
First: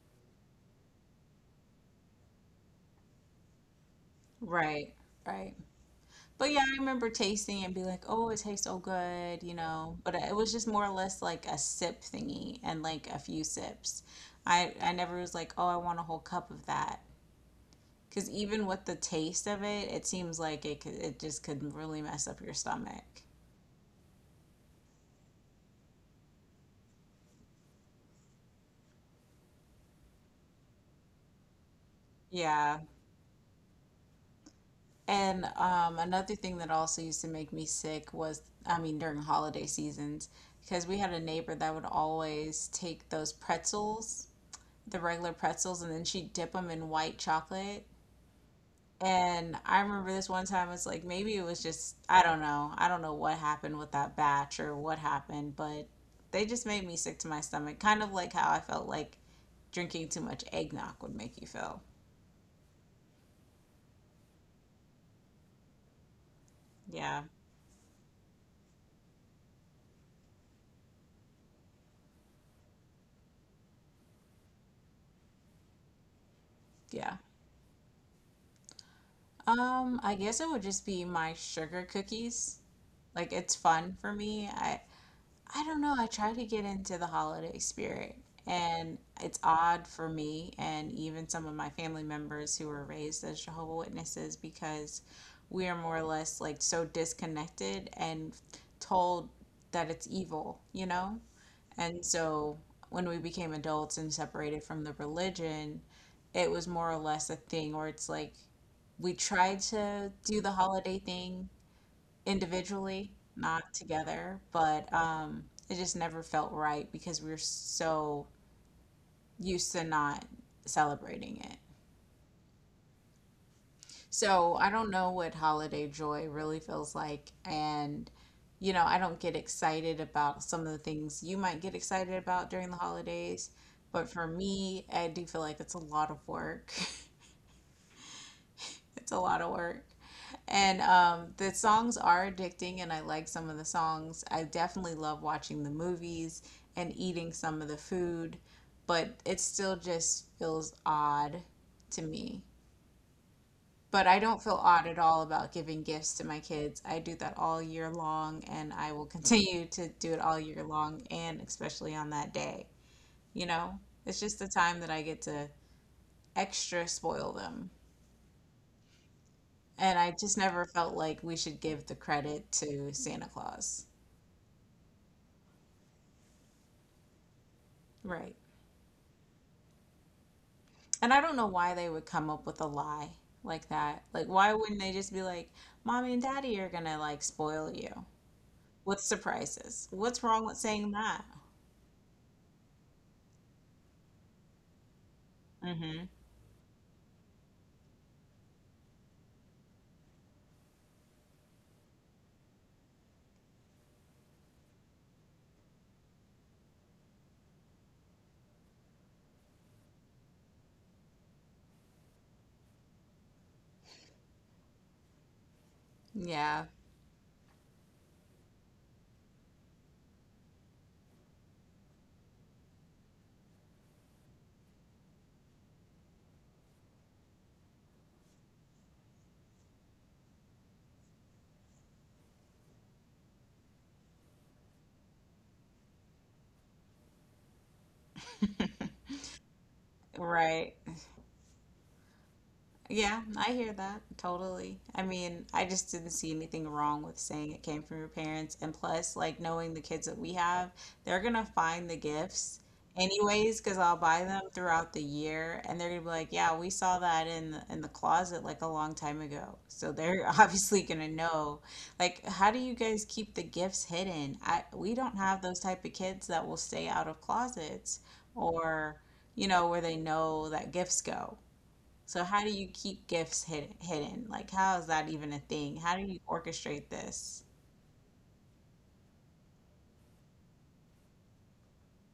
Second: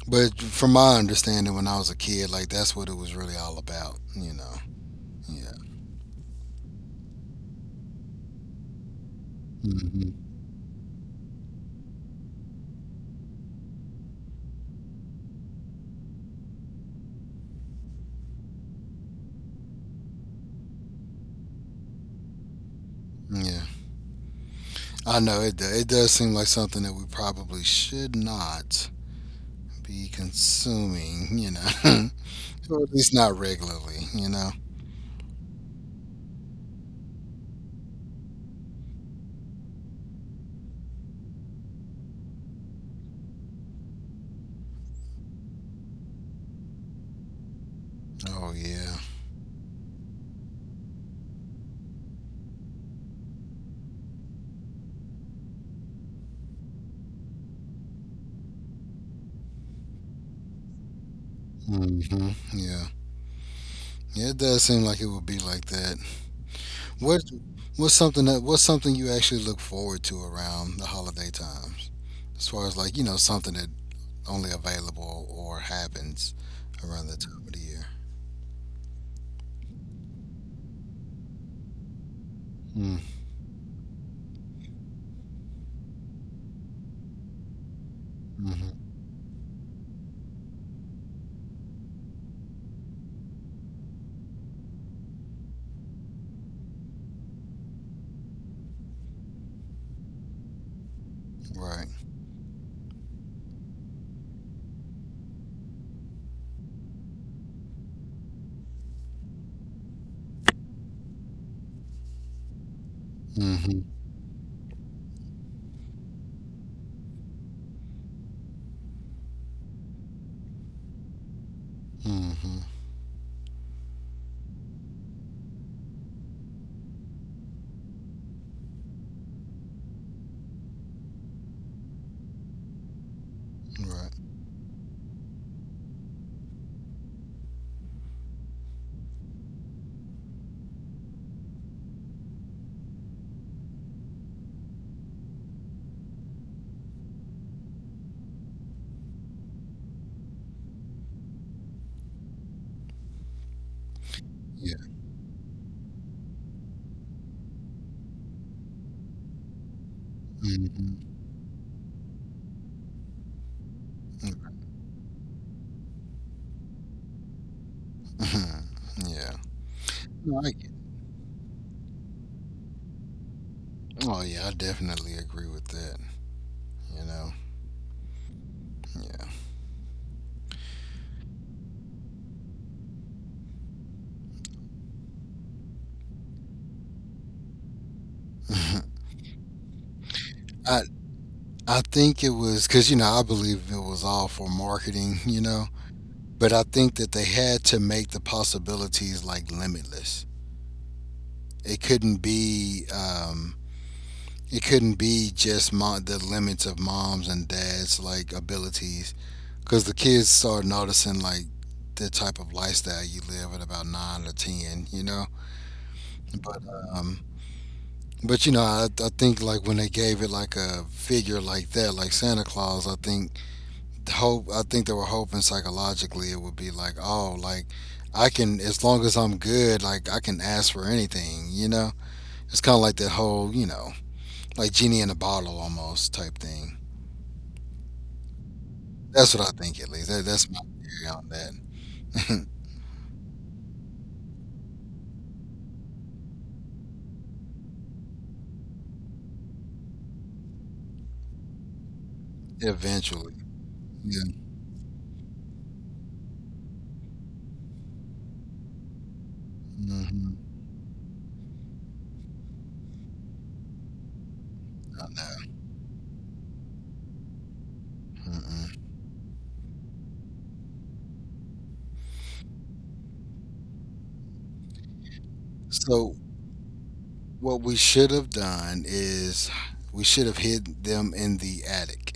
B: but from my understanding, when I was a kid, like that's what it was really all about, you know.
A: Right,
B: Yeah.
A: right. But yeah, I remember tasting and be like, oh, it tastes so good, you know. But
B: hmm
A: it was just more or less like a sip thingy and like a few sips. I never was like, oh, I want a whole cup of that. Because even with the taste of it, it seems like it just could really mess up your stomach.
B: Yeah. I know it. It does seem like something that we probably should not be consuming, you know,
A: Yeah.
B: or at least not regularly, you know.
A: And another thing that also used to make me sick was, I mean, during holiday seasons, because we had a neighbor that would always take those pretzels, the regular pretzels, and then she'd dip them in white chocolate.
B: Oh yeah.
A: And I remember this one time, it's like maybe it was just, I don't know. I don't know what happened with that batch or what happened, but they just made me sick to my stomach, kind of like how I felt like drinking too much eggnog would make you feel.
B: hmm Yeah. Yeah, it does seem like it would be like that.
A: Yeah,
B: What what's something you actually look forward to around the holiday times? As far as like, you know, something that only available or happens around
A: yeah.
B: that time of the year.
A: I guess it would just be my sugar cookies. Like it's fun for me. I don't know. I try to get into the holiday spirit,
B: Mm-hmm.
A: and it's odd for me and even some of my family members who were raised as Jehovah Witnesses because we are more or less like so disconnected and told that it's evil, you know?
B: Right.
A: And so when we became adults and separated from the religion, it was more or less a thing where it's like we tried to do the holiday thing individually, not
B: Mm-hmm.
A: together, but it just never felt right because we were so used to not celebrating it.
B: Mm-hmm.
A: So I don't know what holiday joy really feels like. And, you know, I don't get excited about some of the things you might get excited about during the holidays. But
B: Right.
A: for me, I do feel like it's a lot of work. It's a lot of work. And the songs are addicting, and I like some of the songs. I definitely love watching the movies and eating some of the food, but it still just feels odd to me. But I don't feel
B: Yeah.
A: odd at all about giving gifts to my kids. I do that all year long, and I will continue to do it all year
B: Mm-hmm.
A: long, and especially on that day. You know, it's just the time that I get to extra spoil them.
B: yeah.
A: And I just
B: No, I
A: never
B: get-
A: felt like we should give the credit to Santa Claus.
B: Oh yeah, I definitely agree with that. You know.
A: Right. And I don't know why they would come up with a lie like that. Like, why wouldn't they just be like, Mommy and Daddy are gonna like spoil you
B: Yeah.
A: with surprises? What's wrong with
B: I
A: saying that?
B: I think it was because, you know, I believe it was all for marketing, you know,
A: Hmm.
B: but I think that they had to make the possibilities like limitless. It couldn't be, um, it couldn't be just mom, the limits of moms and dads like abilities because the kids start noticing like the type of lifestyle you live at about nine or ten, you know. But
A: Yeah.
B: um, but you know, I think like when they gave it like a figure like that, like Santa Claus, I think they were hoping psychologically it would be like, oh, like I can as long as I'm good, like I can ask for anything, you know? It's kinda like that whole, you know, like genie in a bottle almost type thing. That's what I think at least. That's my
A: Right.
B: theory on that.
A: Yeah, I hear that totally. I mean, I just didn't see anything wrong with saying it came from your parents. And plus, like knowing the kids that we have, they're gonna find the gifts
B: Eventually.
A: anyways, because I'll
B: Yeah.
A: buy them throughout the year, and they're gonna be like, "Yeah, we saw that in the closet like a long time ago." So they're
B: hmm
A: obviously gonna know. Like, how do you guys keep the gifts hidden? I We
B: I
A: don't have
B: know.
A: those type of kids that will stay out of closets
B: Mm-mm.
A: or, you know, where they know that gifts go. So how do you keep gifts hidden? Like how is that even a thing? How do
B: So
A: you orchestrate this?
B: what we should have done is we should have hid them in the attic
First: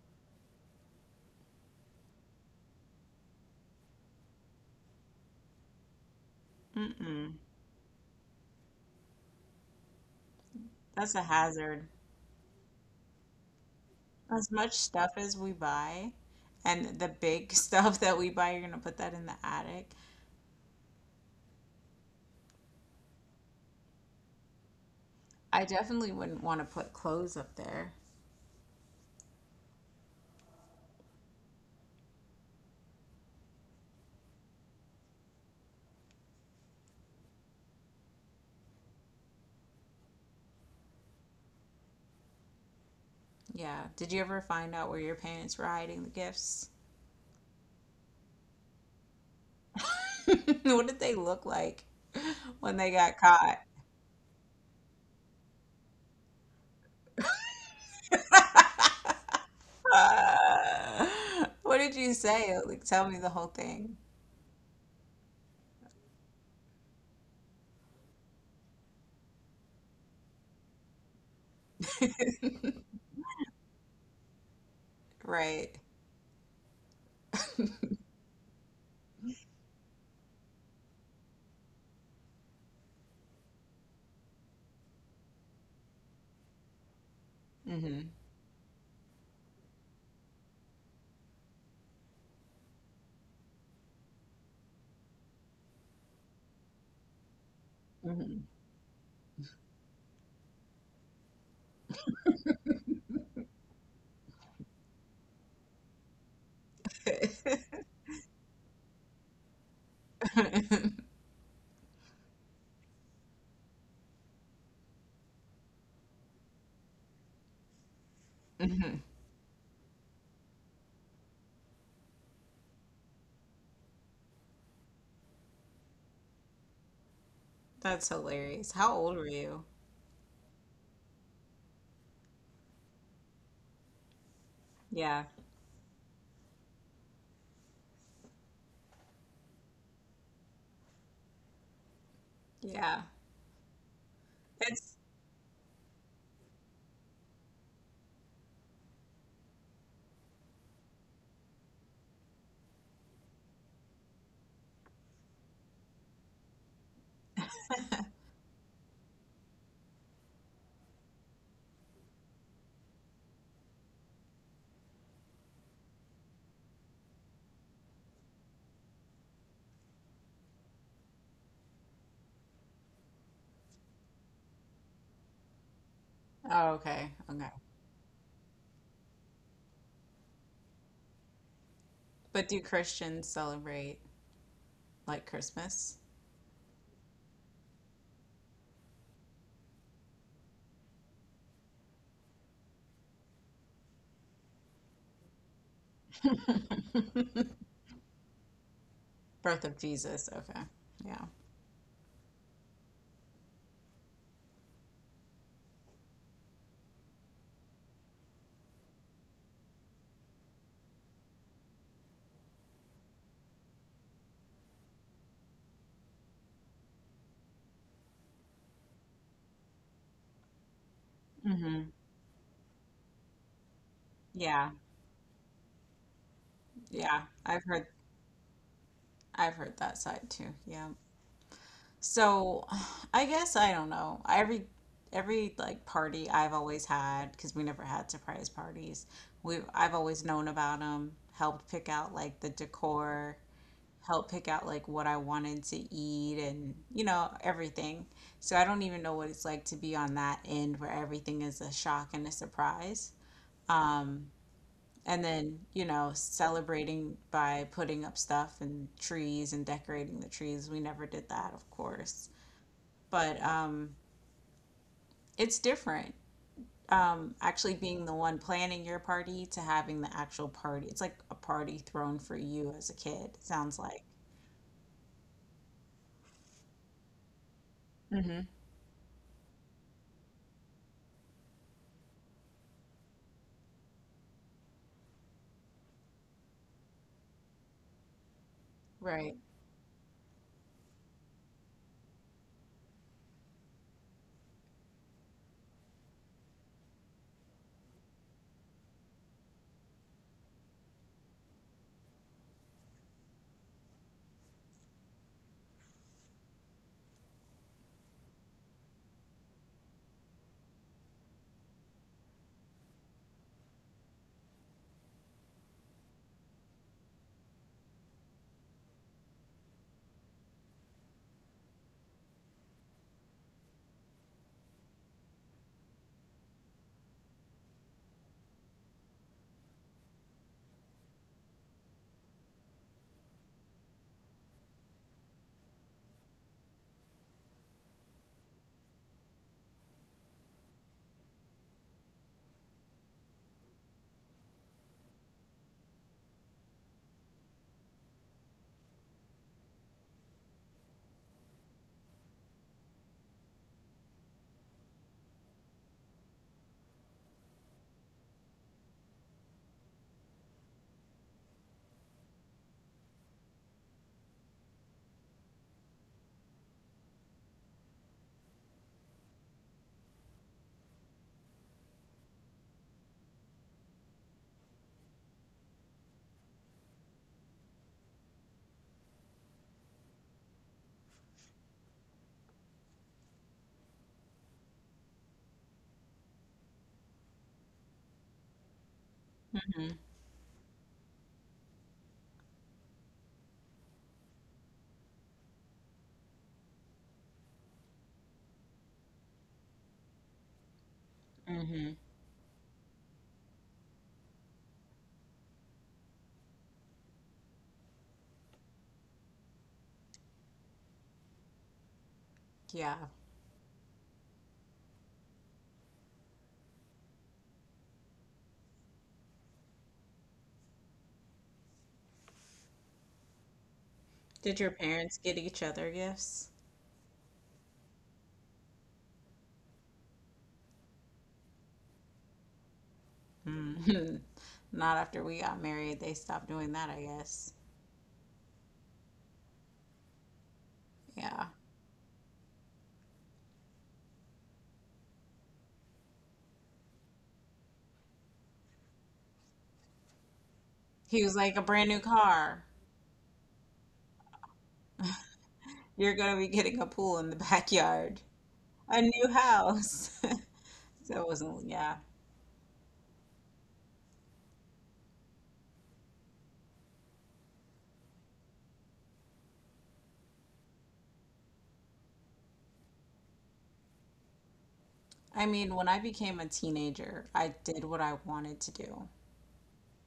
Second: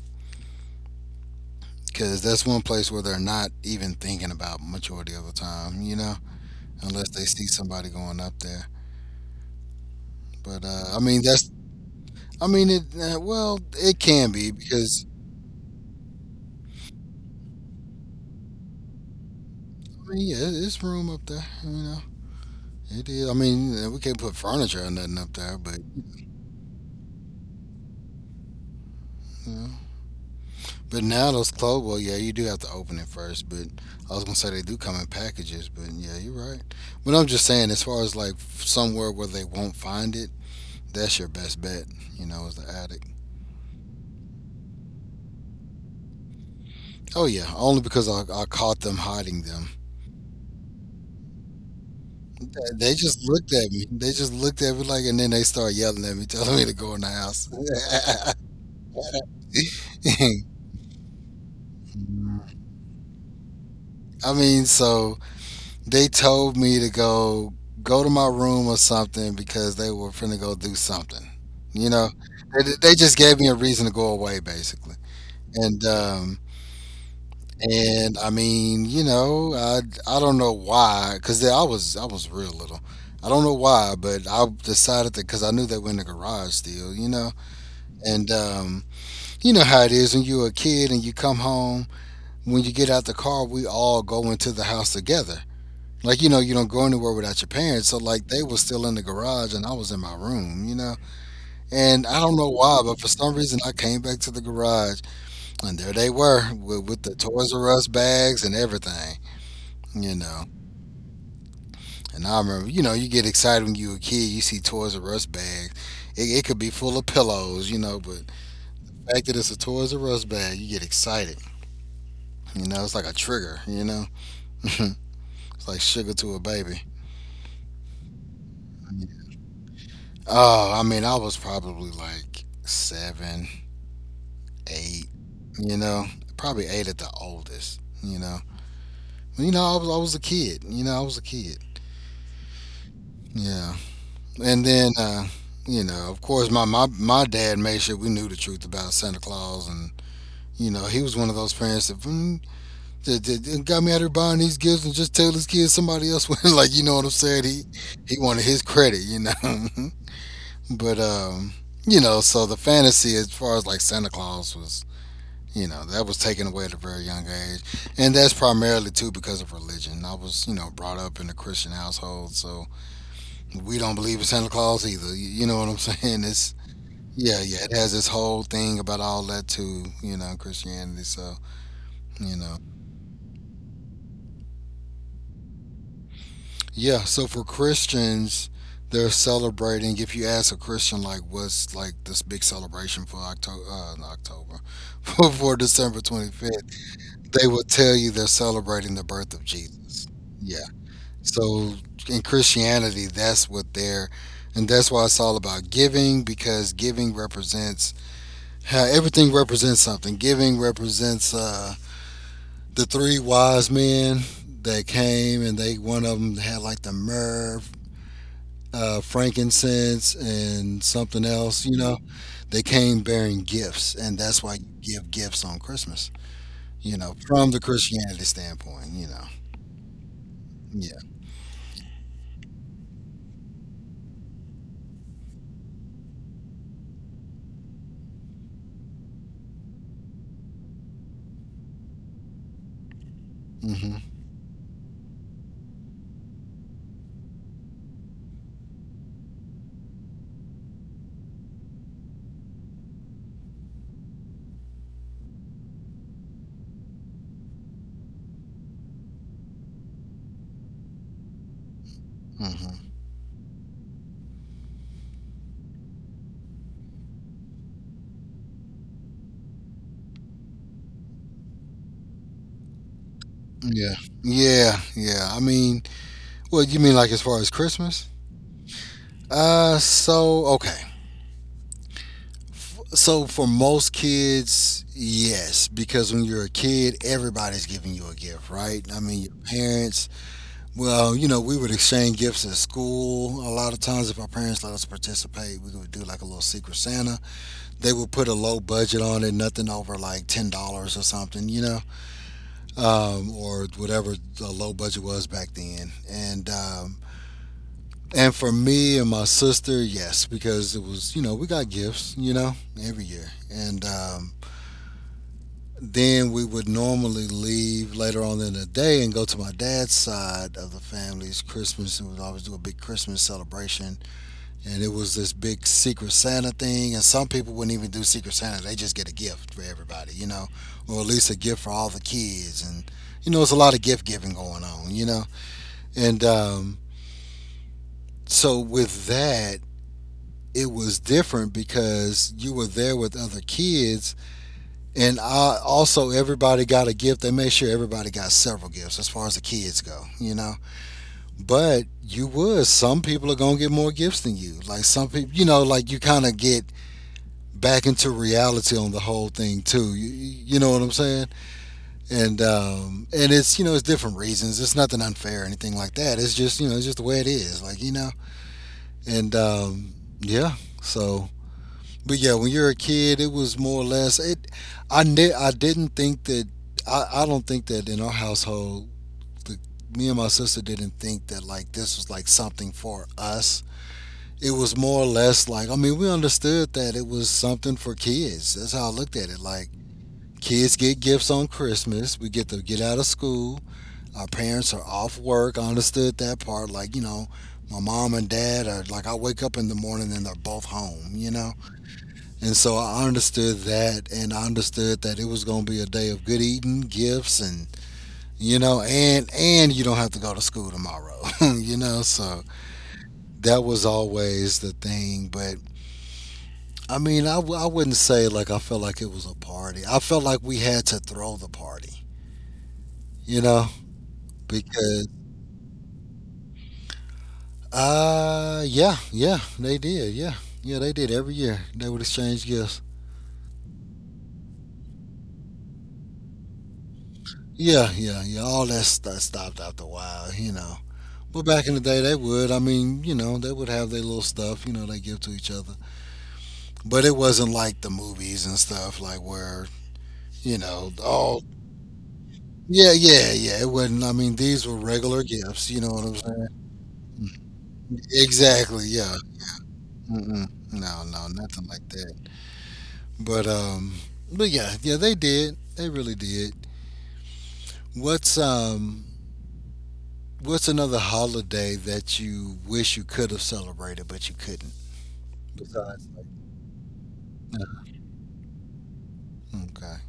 B: because that's one place where they're not even thinking about majority of the time, you know? Unless they
A: Mm-mm.
B: see somebody going up there. But I
A: That's
B: mean,
A: a
B: that's
A: hazard.
B: I mean it. Well, it can be
A: As much
B: because
A: stuff as we buy and the big stuff that we buy, you're gonna put that in the attic.
B: I mean, yeah, it's room up there. You know, it is. I mean, we can't put furniture or nothing up there,
A: I
B: but
A: definitely wouldn't want to put clothes up there.
B: you know. But now those clothes, well, yeah, you do have to open it first. But I was gonna say they do come in packages, but yeah, you're right. But I'm just saying, as far as like somewhere where they won't find it, that's your best bet. You know, is the attic.
A: Yeah. Did you ever find out where your parents were hiding the gifts?
B: Oh yeah, only because I caught them hiding them.
A: What did they look like when they
B: They
A: got
B: just
A: caught?
B: looked at me. They just looked at me like, and then they started yelling at me, telling me to go in the house.
A: What did you say? Like, tell me the whole thing.
B: I mean, so they told me to go to my room or something because they were finna go do something. You know, they just gave me a reason to go away, basically.
A: Right.
B: And um, and I mean, you know, I don't know why, cause I was real little. I don't know why, but I decided that because I knew they were in the garage still. You know,
A: Hmm.
B: and you know how it is when you're a kid and you come home. When you get out the car, we all go into the house together. Like you know, you don't go anywhere without your parents. So like they
A: Hmm.
B: were still in the garage and I was in my room. You know, and I don't know why, but for some reason I came back to the garage and there they were with the Toys R Us bags and everything. You know, and I remember, you know, you get excited when you're a kid. You see Toys R Us bags. It could be full of pillows, you know, but
A: Hmm.
B: the fact that it's a Toys R Us bag, you get excited. You know, it's like a trigger, you know? it's like sugar to a baby.
A: That's hilarious. How old were you?
B: Oh, I mean, I was probably like seven, eight,
A: Yeah.
B: you know? Probably eight at the oldest, you know? You know, I was a kid, you know? I was a kid.
A: Yeah.
B: Yeah. And then,
A: It's
B: you know, of course, my dad made sure we knew the truth about Santa Claus. And, you know, he was one of those parents that, mm, that got me out here buying these gifts and just tell his kids somebody else was. Like, you know what I'm saying? He wanted his credit, you know? But you know, so the fantasy as far as like Santa Claus was, you know, that was taken away at a very young age, and that's primarily too because of religion. I was, you know, brought up in a Christian household, so we don't believe in Santa Claus either. You know what I'm saying? It's
A: oh, okay.
B: yeah,
A: Okay.
B: yeah. It has this whole thing about all that too, you know, Christianity. So you
A: But
B: know,
A: do Christians celebrate like Christmas?
B: yeah, so for Christians, they're celebrating. If you ask a Christian, like, what's like this big celebration for October, not October, for December 25th, they will tell you they're celebrating the birth of
A: Birth of
B: Jesus.
A: Jesus.
B: Yeah.
A: Okay. Yeah.
B: So in Christianity, that's what they're, and that's why it's all about giving because giving represents how everything represents something. Giving represents the three wise men that came, and they one of them had like the myrrh frankincense and something else, you
A: Hmm.
B: know, they came bearing gifts, and that's why
A: Yeah.
B: you give gifts on Christmas, you know,
A: Yeah.
B: from the Christianity standpoint, you know.
A: I've heard that side too. Yeah.
B: Yeah.
A: So, I guess I don't know. Every like party I've always had because we never had surprise parties. We I've always known about them, helped pick out like the decor,
B: Mhm.
A: helped pick out like what I wanted to eat and you know everything. So I don't even know what it's like to be on that end where everything is a shock and a surprise. Um, and then, celebrating by putting up stuff and trees and decorating the trees. We never did that, of course,
B: Mhm.
A: but it's different. Actually, being the one planning your party to having the actual party, it's like a party thrown for you as a kid, it sounds
B: Yeah.
A: like.
B: Yeah. Yeah. I mean, well, you mean like as far as Christmas?
A: Hmm
B: So okay. So for most kids, yes, because when you're a kid, everybody's giving you a gift, right? I mean, your
A: Right.
B: parents, well, you know, we would exchange gifts at school. A lot of times, if our parents let us participate, we would do like a little Secret Santa. They would put a low budget on it, nothing over like $10 or something, you know, or whatever the low budget was back then. And for me and my sister, yes, because it was you know we got gifts, you know, every year. And then we would normally leave later on in the day and go to my dad's side of the family's Christmas. And we'd always do a big Christmas celebration. And it was this big Secret Santa thing. And some people wouldn't even do Secret Santa, they just get a gift for everybody, you know, or at least a gift for all the kids. And, you know, it's a lot of gift giving going on, you know. And so with that, it was different because you were there with other kids. And I, also, everybody got a gift. They made sure everybody got several gifts as far as the kids go, you know. But you would. Some people are going to get more gifts than you. Like some people, you know, like you kind of get back into reality on the whole thing too. You know what I'm saying? And it's you know it's different reasons. It's nothing unfair or anything like that. It's just it's just the way it is. And yeah, so But yeah, when you're a kid, it was more or less it. I didn't think that. I don't think that in our household, the, me and my sister didn't think that like this was like something for us. It was more or less like. I mean, we understood that it was something for kids. That's how I looked at it. Like
A: hmm
B: kids get gifts on Christmas. We get to get out of school. Our parents are off work. I understood that part. Like, my mom and dad are like I wake up in the morning and they're both home. You know?
A: hmm
B: And so I understood that, and I understood that it was going to be a day of good eating, gifts, and, and you don't have to go to school tomorrow, So
A: Yeah.
B: that was always the thing. But I mean, I wouldn't say like I felt like it was a party. I felt like we had to throw the party, you know,
A: Did your
B: because
A: parents get each other gifts?
B: yeah, yeah, they did, yeah, yeah, they did every year. They would exchange gifts.
A: Mm. Not after we got married. They stopped doing that, I guess.
B: Yeah, yeah, yeah. All that stuff stopped after a while, you know. Well,
A: Yeah.
B: back in the day, they would. I mean, you know, they would have their little stuff, they give to each other. But it wasn't like the movies and stuff, like where, you know,
A: He was
B: all.
A: like a brand new car.
B: Yeah, yeah, yeah. It wasn't. I mean, these were regular gifts. You know what
A: You're
B: I'm
A: gonna
B: saying?
A: be getting a pool in the backyard.
B: Exactly.
A: A
B: Yeah.
A: new house.
B: Mm-mm. No,
A: So
B: no,
A: it
B: nothing
A: wasn't,
B: like
A: yeah.
B: that. But um, but yeah, yeah, they did. They really did. What's um, what's another holiday that you wish you could have celebrated but you couldn't?
A: I mean, when I
B: Besides, like,
A: became a teenager, I did what I wanted to do.
B: okay,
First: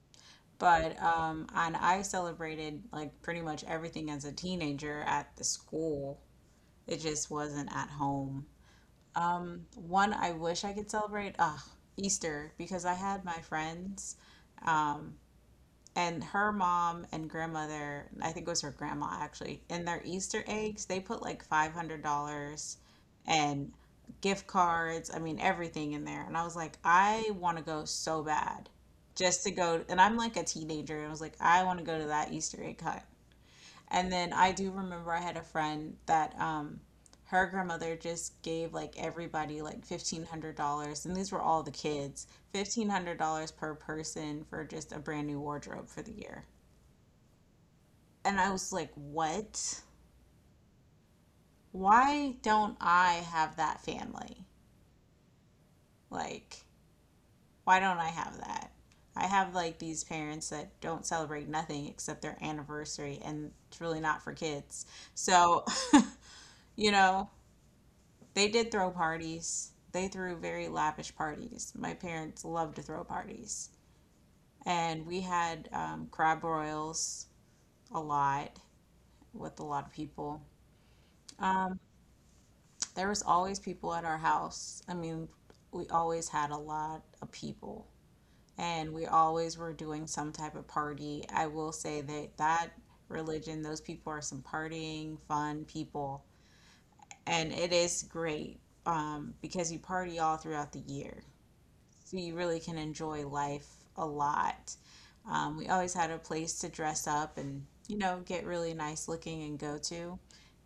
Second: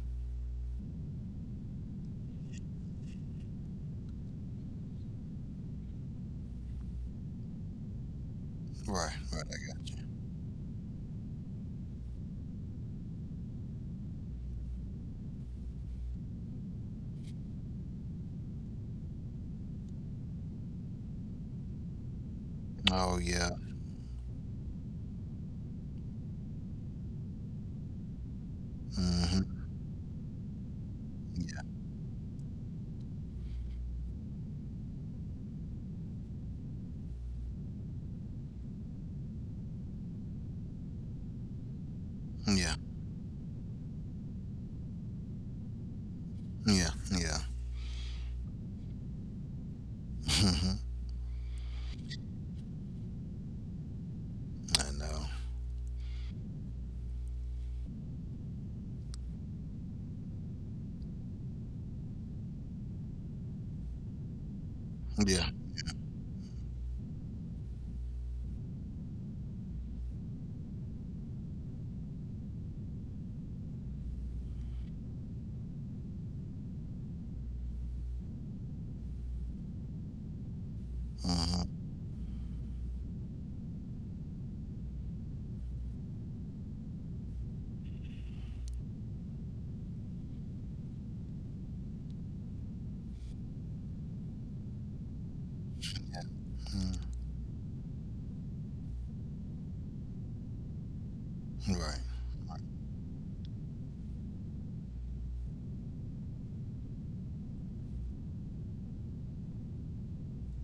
A: But and I celebrated like pretty much everything as a teenager at the school. It just wasn't at home.
B: right, right.
A: One I wish I could celebrate, ah, Easter, because I had my friends and her mom and grandmother, I think it was her grandma actually, in their Easter eggs, they put like $500
B: Oh yeah.
A: and gift cards, I mean, everything in there. And I was like, I want to go so bad just to
B: Hmm.
A: go. And I'm like a teenager. And I was like, I
B: Yeah.
A: want to go to that Easter egg hunt. And then I do remember I had a friend that her grandmother just gave like everybody like $1,500, and these were all the kids,
B: Yeah.
A: $1,500 per person for just a brand new wardrobe for the year.
B: Yeah. Yeah.
A: And I was like, "What?
B: Hmm.
A: Why don't I have that family?
B: I know.
A: Like, why don't I have that?" I have like these parents that don't celebrate nothing except their anniversary, and it's really not for kids.
B: Yeah.
A: So, you know, they did throw parties. They threw very lavish parties. My parents loved to throw parties. And we had crab broils, a lot, with a lot of people.
B: Hmm.
A: There was always people at our house. I mean, we always had a lot of people and we always were doing some type of party. I will say that religion, those people are some partying, fun
B: Yeah.
A: people,
B: Mm.
A: and it is great because you party all throughout the year. So you
B: Right.
A: really can enjoy life a lot. We always had a place to dress up and, you know, get really nice looking and go to,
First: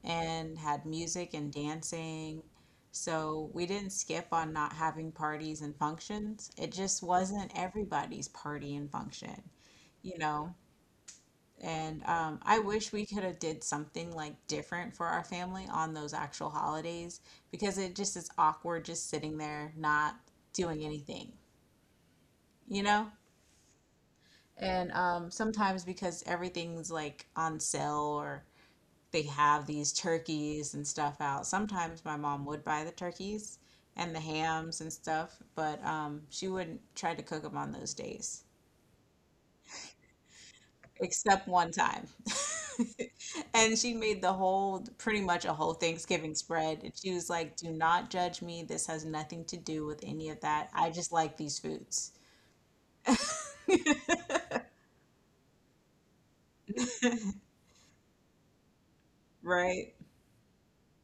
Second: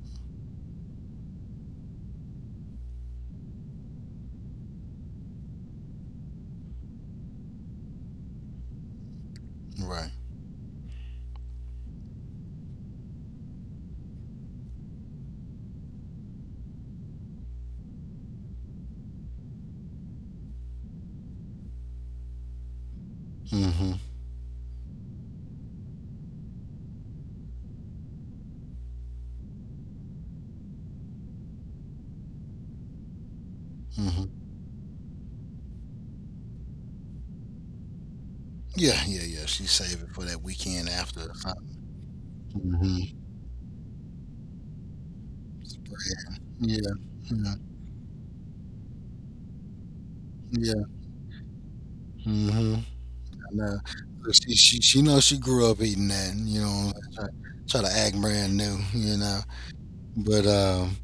A: and had music and dancing. So we didn't skip on not having parties and functions. It just wasn't everybody's party and function,
B: Right.
A: you know. And I wish we could have did something like different for our family on those actual holidays because it just is awkward just sitting there not doing anything, you know?
B: Hmm.
A: And sometimes because everything's like on sale or they have these turkeys and stuff out, sometimes my mom would buy the turkeys and the
B: Hmm.
A: hams and stuff, but she wouldn't try to cook them on those days,
B: Yeah. Yeah. Yeah. She's saving for that weekend after, or
A: except one
B: something.
A: time.
B: Mhm.
A: And she made the whole, pretty much a whole Thanksgiving
B: Yeah.
A: spread. And
B: Yeah.
A: she was like, do not judge me, this has nothing to do with any of that,
B: Yeah.
A: I just like these foods.
B: Hmm. I know. So, she she knows she grew up eating that. You know, try, try to act brand new. You know,
A: Right.
B: but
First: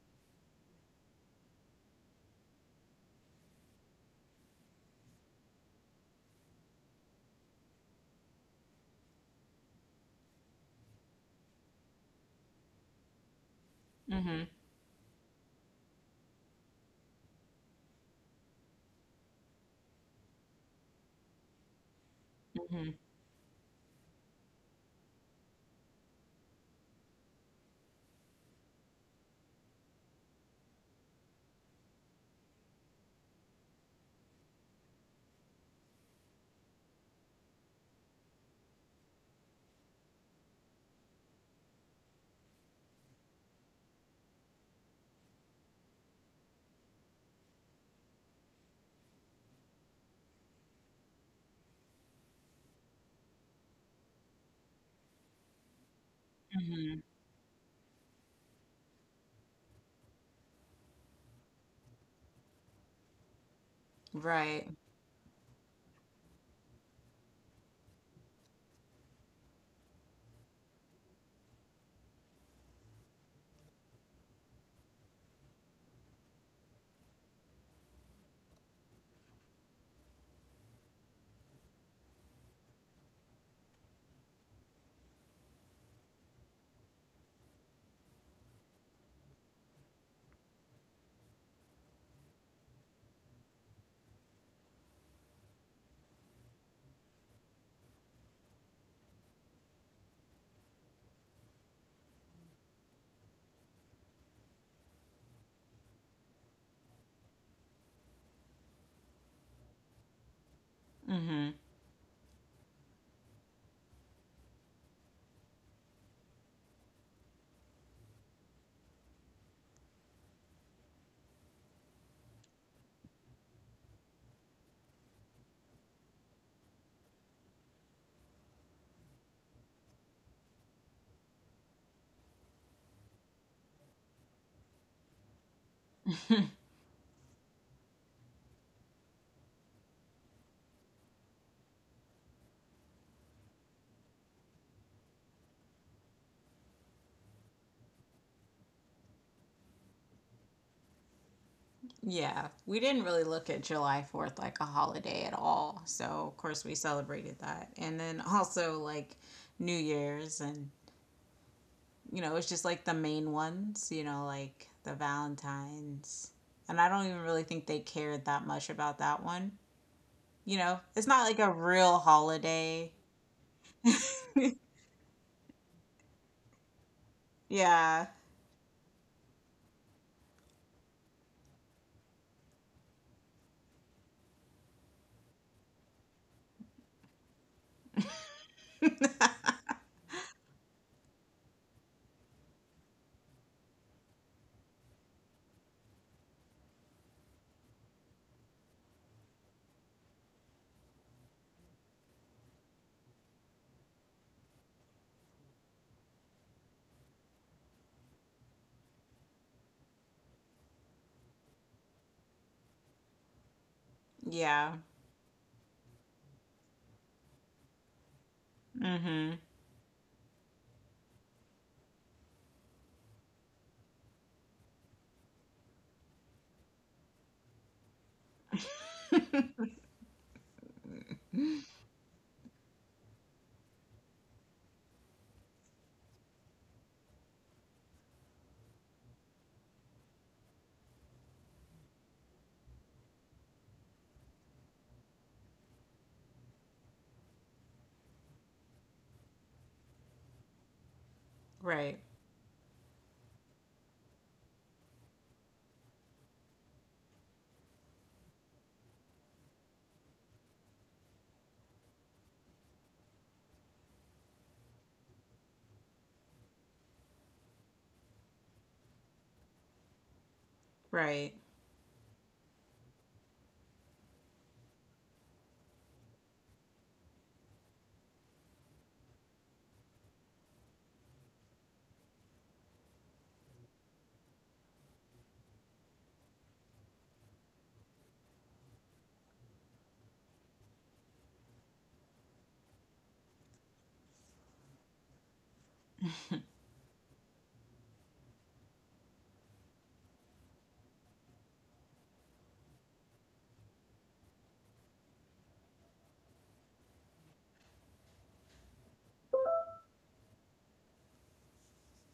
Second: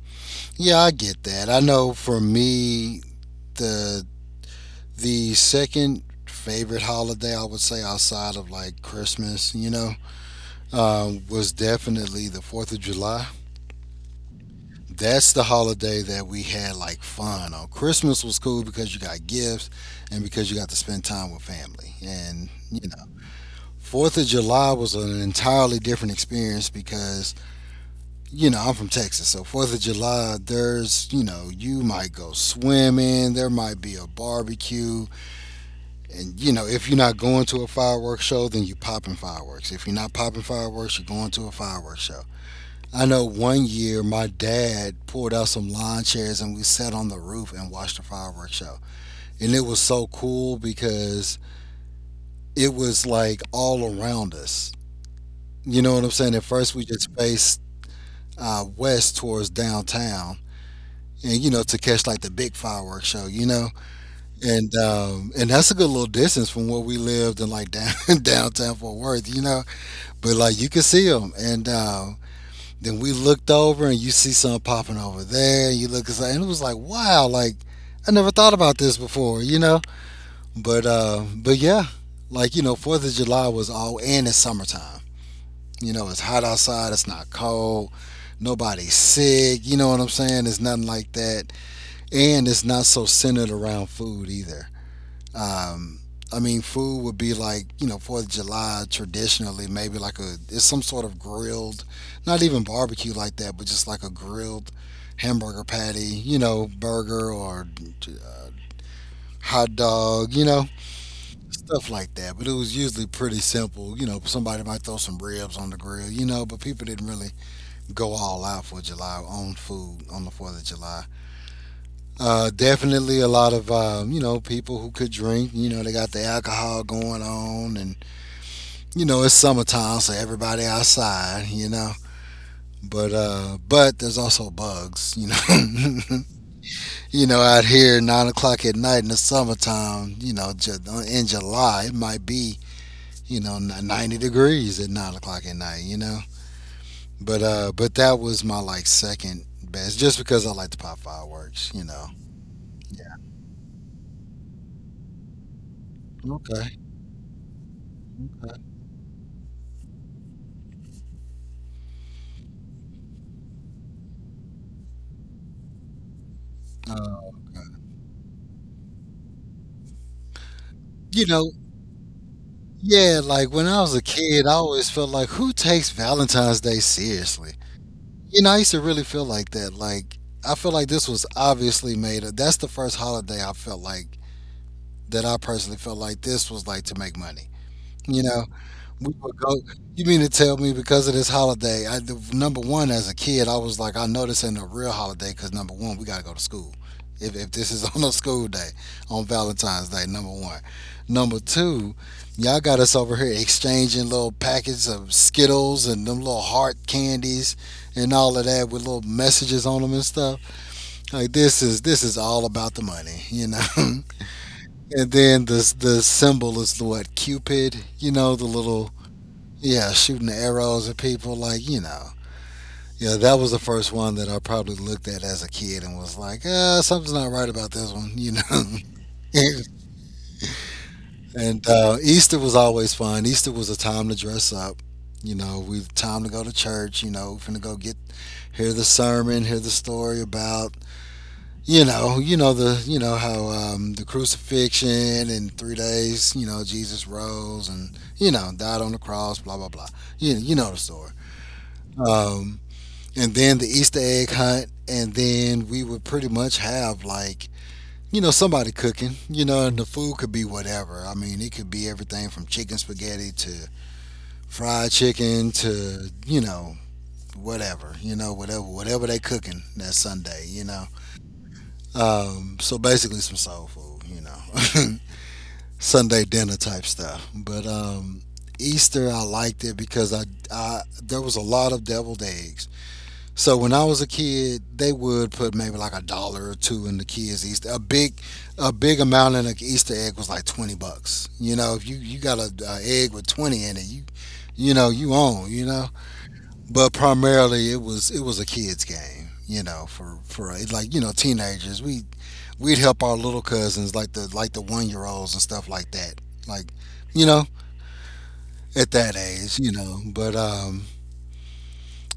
B: yeah, I get that. I know for me, the the second favorite holiday I would say outside of like Christmas, was definitely the 4th of July.
A: Mm-hmm.
B: That's the holiday that we had like fun on. Christmas was cool because you got gifts and because you got to spend time with family. And, you
A: Mm-hmm.
B: know, 4th of July was an entirely different experience because, you know, I'm from Texas. So 4th of July, there's, you know, you might go swimming, there might be a barbecue. And you know, if you're not going to a fireworks show, then you're popping fireworks. If you're not popping fireworks, you're going to a fireworks show. I know one year my dad pulled out some lawn chairs and we sat on the roof and watched the fireworks show. And it was so cool because it was like all around us. You know what I'm saying? At first, we
A: Mm-hmm.
B: just faced west towards downtown and, you know, to catch like the big fireworks show, you know?
A: Right.
B: And that's a good little distance from where we lived in like down, downtown Fort Worth, you know? But like you could see them, and then we looked over, and you see something popping over there. And you look, aside, and it was like, wow, like I never thought about this before, you know. But yeah, like you know, 4th of July was all, and it's summertime. You know, it's hot outside. It's not cold. Nobody's sick. You know what I'm saying? It's nothing like that, and it's not so centered around food either. Um, I mean, food would be like, you know, 4th of July traditionally, maybe like a, it's some sort of grilled, not even barbecue like that, but just like a grilled hamburger patty, you know, burger or hot dog, you know, stuff like that. But it was usually pretty simple. You know, somebody might throw some ribs on the grill, you know, but people didn't really go all out for July on food on the 4th of July. Definitely a lot of, you know, people who could drink, you know, they got the alcohol going on and you know, it's summertime, so everybody outside, you know. But there's also bugs, you know. you know, out here 9 o'clock at night in the summertime, you know, in July it might be you know 90 degrees at 9 o'clock at night, you know. But that was my like second best, just because I like to pop fireworks, you know.
A: Yeah, we
B: Yeah.
A: didn't really look at July 4th like a holiday at all. So, of course, we
B: Okay.
A: celebrated that. And then
B: Okay.
A: also like New Year's and, you know, it's just like the main ones, you know, like the Valentine's. And I don't even really
B: Um,
A: think they cared that much about that one. You know, it's
B: you
A: not like
B: know,
A: a real holiday.
B: yeah, like when I was a kid, I always felt like who takes Valentine's Day seriously?
A: Yeah.
B: You know, I used to really feel like that. Like, I feel like this was obviously made. That's the first holiday I felt like that I personally felt like this was like to make money. You know, we would go. You mean to tell me because of this holiday? Number one, as a kid, I was like, I know this ain't a real holiday because number one, we gotta go to school. If this is on a school day, on Valentine's Day, number one. Number two, y'all got us over here exchanging little packets of Skittles and them little heart candies and all of that with little messages on them and stuff. Like this is all about the money, you know. and
A: Yeah.
B: then the symbol is the what, Cupid, you know, the little
A: Mm-hmm.
B: yeah, shooting the arrows at people, like, you know. Yeah, that was the first one that I probably looked at as a kid and was like, something's not right about this one, you know. and Easter was always fun. Easter was a time to dress up. You know, we time to go to church. You know, finna go get hear the sermon, hear the story about you know the you know how the crucifixion and 3 days. You know, Jesus rose and you know died on the cross. Blah blah blah. You know the story.
A: Right.
B: Um, and then the Easter egg hunt, and then we would pretty much have like you know somebody cooking, you know, and the food could be whatever. I mean, it could be everything from chicken spaghetti to fried chicken to you know whatever, you know, whatever they cooking that Sunday, you know.
A: Right.
B: So basically, some soul food, you know, Sunday dinner type stuff. But Easter, I liked it because I there was a lot of deviled eggs. So when I was a kid, they would put maybe like a dollar or two in the kids' Easter. A big amount in an Easter egg was like $20. You know, if you got a egg with twenty in it, you know you own. You know, but primarily it was a kids' game. You know, for it's like you know teenagers, we'd help our little cousins like the 1 year olds and stuff like that. Like you know at that age, you know, but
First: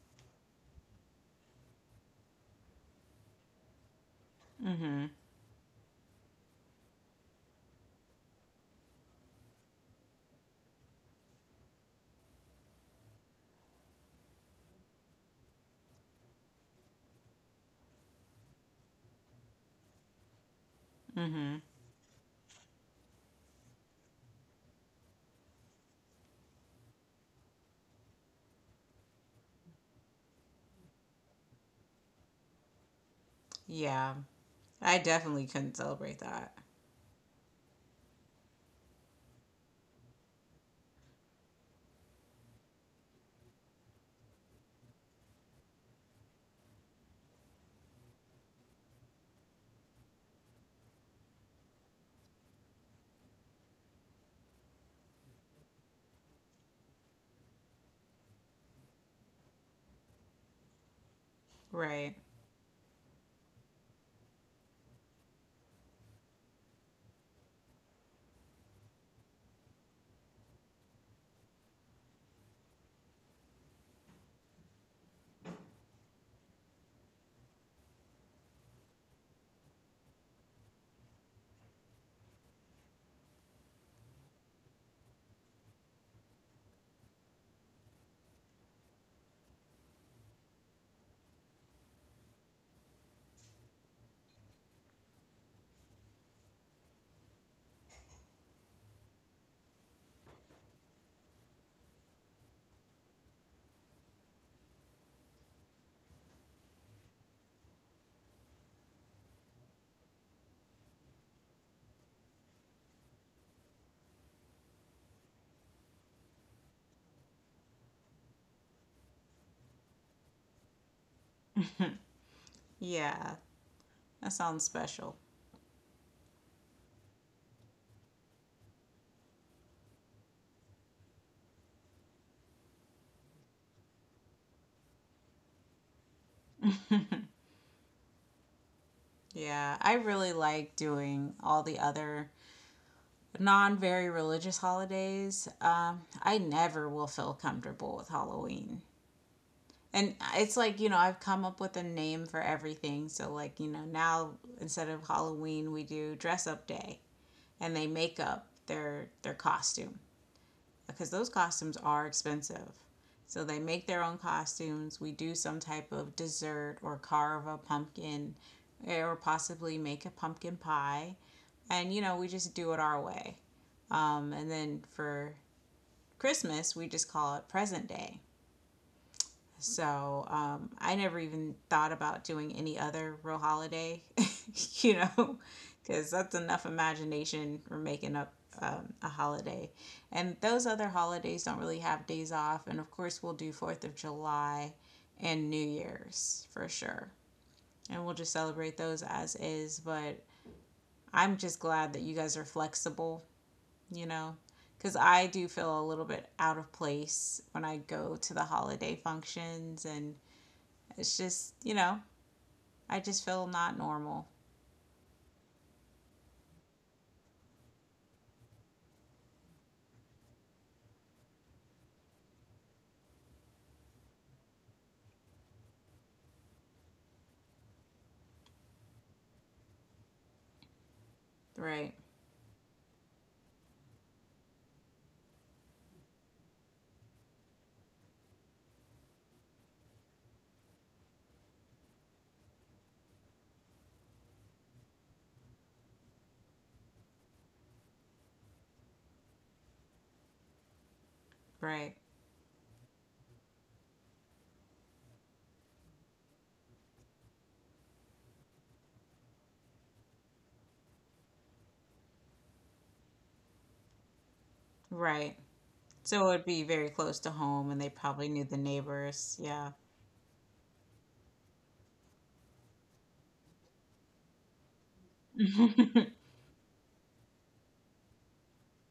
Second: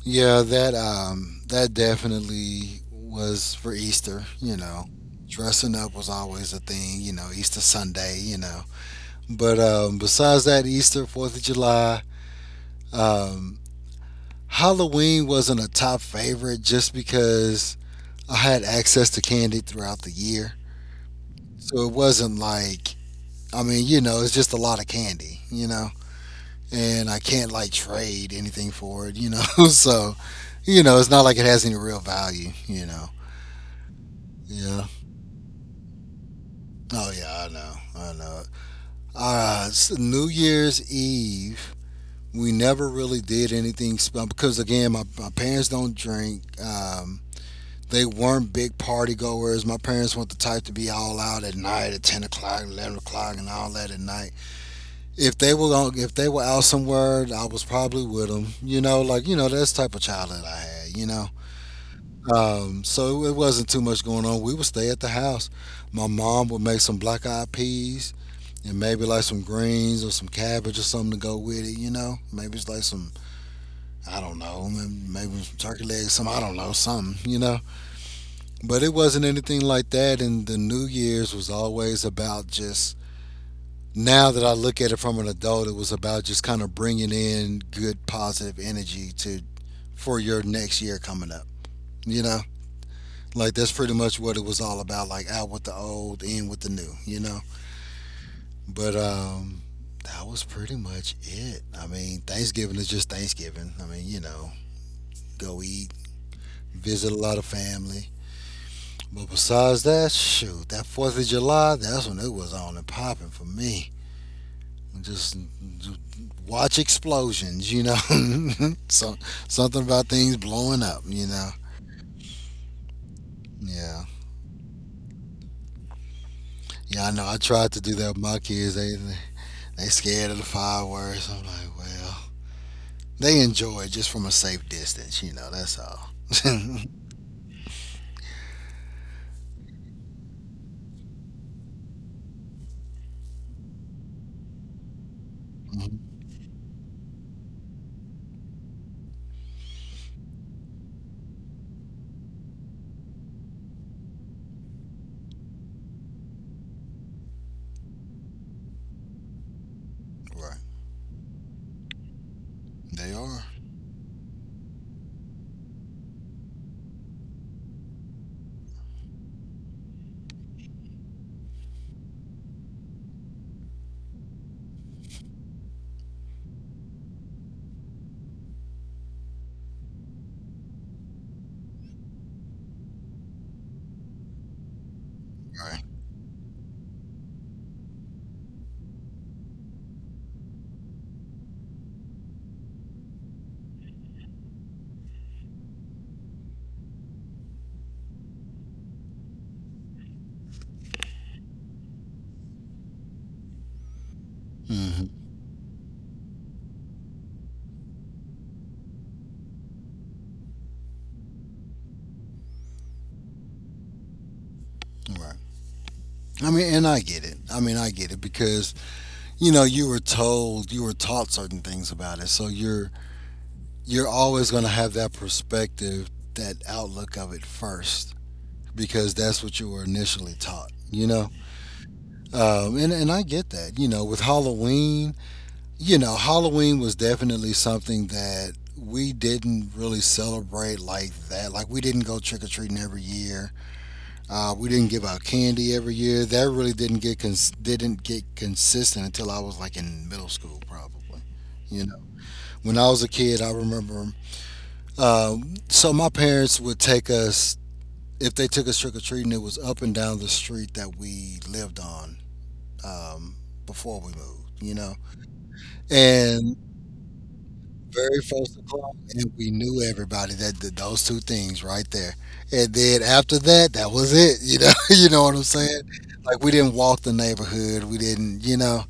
B: yeah, that definitely was for Easter, you know.
A: Mm-hmm.
B: Dressing up was always a thing, you know, Easter Sunday, you know. But besides that, Easter, 4th of July, um Halloween wasn't a top favorite just because I had access to candy throughout the year.
A: Mm-hmm.
B: So it wasn't like. I mean, you know, it's just a lot of candy, you know. And I can't like trade anything for it, you know. so, you know, it's not like it has any real value, you know.
A: Yeah.
B: Yeah.
A: I definitely couldn't celebrate that.
B: Oh yeah, I know. I know. New Year's Eve, we never really did anything special because again, my parents don't drink. They weren't big party goers. My parents weren't the type to be all out at night at 10 o'clock, 11 o'clock, and all that at night. If they were out somewhere, I was probably with them. You know, like you know, that's the type of childhood I had. You know,
A: Right.
B: so it wasn't too much going on. We would stay at the house. My mom would make some black eyed peas and maybe like some greens or some cabbage or something to go with it, you know. Maybe it's like some I don't know, maybe some turkey legs, some I don't know, something, you know. But it wasn't anything like that, and the New Year's was always about just Now that I look at it from an adult, it was about just kind of bringing in good positive energy to for your next year coming up, you know. Like that's pretty much what it was all about, like out with the old, in with the new, you know. But that was pretty much it. I mean, Thanksgiving is just Thanksgiving. I mean, you know, go eat, visit a lot of family. But besides that, shoot, that Fourth of July, that's when it was on and popping for me. Just, just watch explosions, you know. So something about things blowing up, you know.
A: Yeah.
B: Yeah,
A: That sounds special.
B: yeah, I know. I tried to do that with my kids. They scared of the fireworks. I'm like, well. They enjoy it just from a safe distance, you know, that's all.
A: Yeah, I really like doing all the other non very religious holidays.
B: Mhm.
A: I never will feel comfortable with Halloween. And it's like, you know, I've come up with a name for everything. So, like, you know, now instead of Halloween, we do dress up day, and they make up their costume,
B: Right.
A: because those costumes are expensive.
B: They are.
A: So they make their own costumes. We do some type of dessert or carve a pumpkin, or possibly make a pumpkin pie. And, you know, we just do it our way. And then for Christmas, we just call it present day. So I never even thought about doing any other real holiday, you know,
B: Right.
A: because that's enough imagination for making up a holiday. And those other holidays don't really have days off. And of course, we'll do 4th of July and New Year's for sure. And we'll just celebrate those as is. But I'm just glad that you guys are flexible, you know, because
B: Hmm.
A: I do feel a little bit out of place when I go to the holiday functions and it's just, you know, I just feel not normal.
B: Right. I mean, and I get it. I mean, I get it because you know you were told, you were taught certain things about it, so you're always going to have that perspective, that outlook of it first, because that's what you were initially taught. You know,
A: Right,
B: and I get that. You know, with Halloween, you know, Halloween was definitely something that we didn't really celebrate like that. Like, we didn't go trick or treating every year. We didn't give out candy every year. That really didn't get consistent until I was like in middle school, probably. You
A: right,
B: know, when I was a kid, I remember. So my parents would take us if they took us trick or treating. It was up and down the street that we lived on um, before we moved. You know,
A: right. So it would
B: and
A: be very close to home and they
B: very
A: probably knew the
B: first o'clock, and
A: neighbors.
B: we
A: Yeah.
B: knew everybody that did those two things right there. And then after that, that was it. You know, you know what I'm saying? Like we didn't walk the neighborhood, we didn't, you know,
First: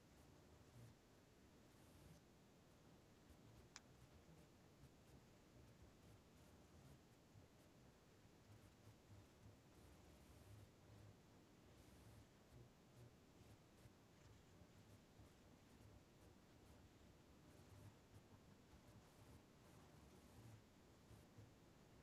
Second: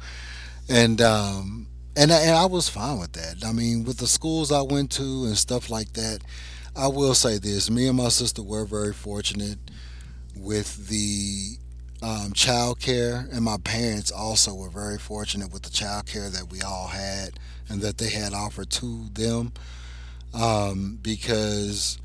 B: and um, and I was fine with that. I mean, with the schools I went to and stuff like that, I will say this: me and my sister were very fortunate with the. Child care, and my parents also were very fortunate with the child care that we all had and that they had offered to them because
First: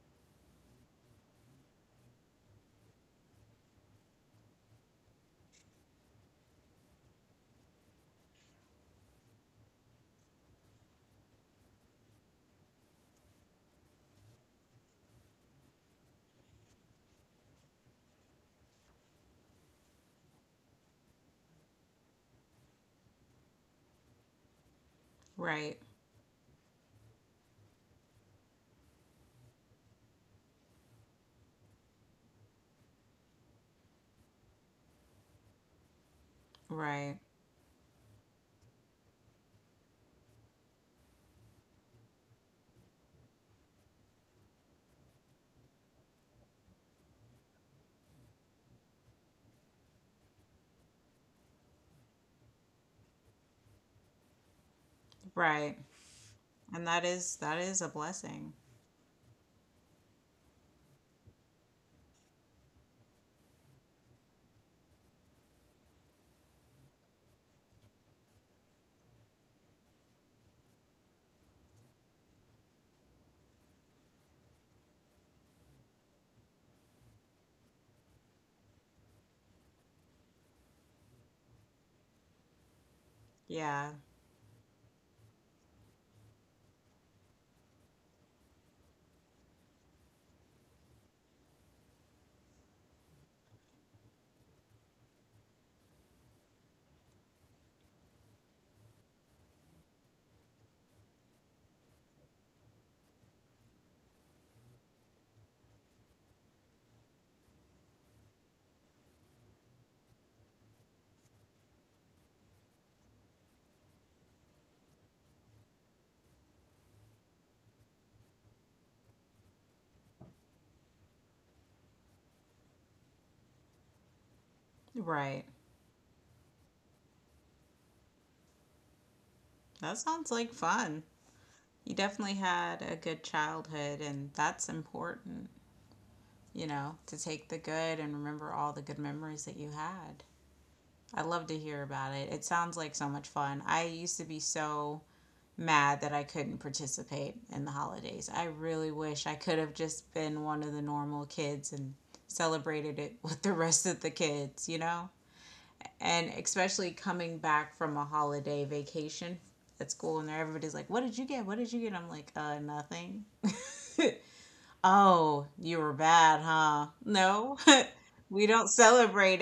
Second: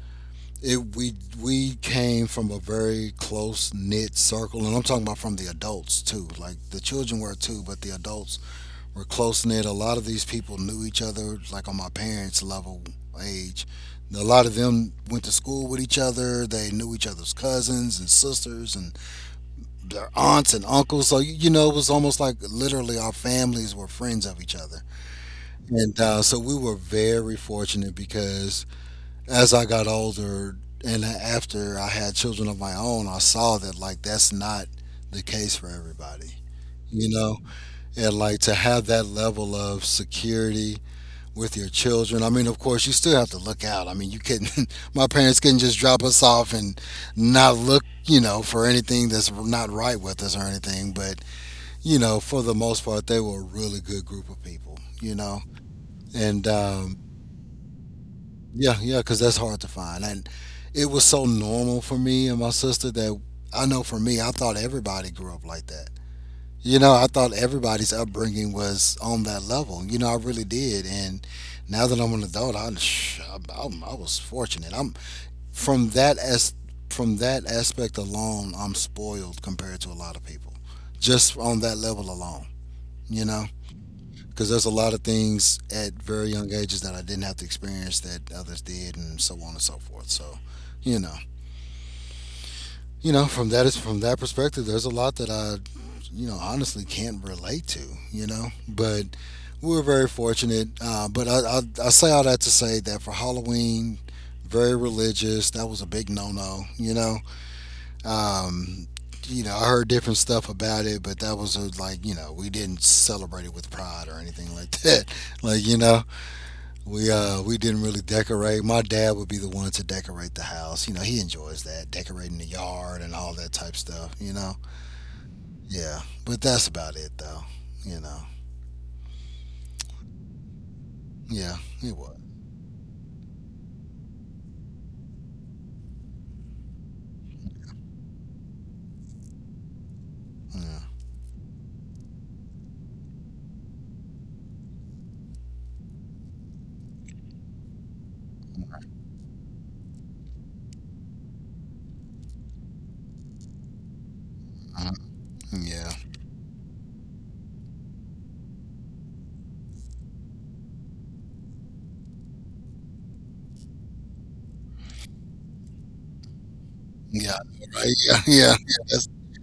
B: it we came from a very close knit circle, and I'm talking about from the adults too. Like the children were too, but the adults were close knit. A lot of these people knew each other, like on my parents' level age. A lot of them went to school with each other. They knew each other's cousins and sisters and their aunts and uncles. So, you know, it was almost like literally our families were friends of each other.
A: Right,
B: And so we were very fortunate because as I got older and after I had children of my own, I saw that like that's not the case for everybody. You
A: right,
B: know, and like to have that level of security with your children. I mean, of course, you still have to look out. I mean, you couldn't, my parents couldn't just drop us off and not look, you know, for anything that's not right with us or anything. But, you know, for the most part, they were a really good group of people, you know.
A: right.
B: And
A: And that is a blessing.
B: yeah, yeah, because that's hard to find. And it was so normal for me and my sister that I know for me, I thought everybody grew up like that. You know, I thought everybody's upbringing was on that level. You know, I really did. And now that I'm an adult, I was fortunate. I'm from that as From that aspect alone, I'm spoiled compared to a lot of people. Just on that level alone, you know
A: Yeah,
B: because there's a lot of things at very young ages that I didn't have to experience that others did, and so on and so forth. So, you know, from that is from that perspective, there's a lot that I, you know, honestly can't relate to. You know, but we were very fortunate. But I say all that to say that for Halloween, very religious. That was a big no-no. Um, you know, I heard different stuff about it, but that was a, like, you know, we didn't celebrate it with pride or anything like that. Like, you know, we didn't really decorate. My dad would be the one to decorate the house. You know, he enjoys that, decorating the yard and all that type stuff, you know.
A: right.
B: Yeah. But that's about it though. You know.
A: That sounds like fun.
B: Yeah, it
A: You
B: was.
A: definitely had a good childhood, and that's important, you know, to take the good and remember all the good memories that you had.
B: Yeah.
A: I love to hear about it. It sounds like so much fun. I used to be so mad that I couldn't participate in the holidays. I really wish I could have just been one of the normal kids and celebrated it with the rest of the kids, you
B: Mhm.
A: know?
B: Yeah.
A: And especially coming back from a holiday vacation at school, and everybody's like, what did you get? What did you get? I'm like, uh, nothing. oh, you were bad, huh?
B: Yeah.
A: No,
B: Right. Yeah. Yeah,
A: we
B: yeah.
A: don't
B: That's
A: celebrate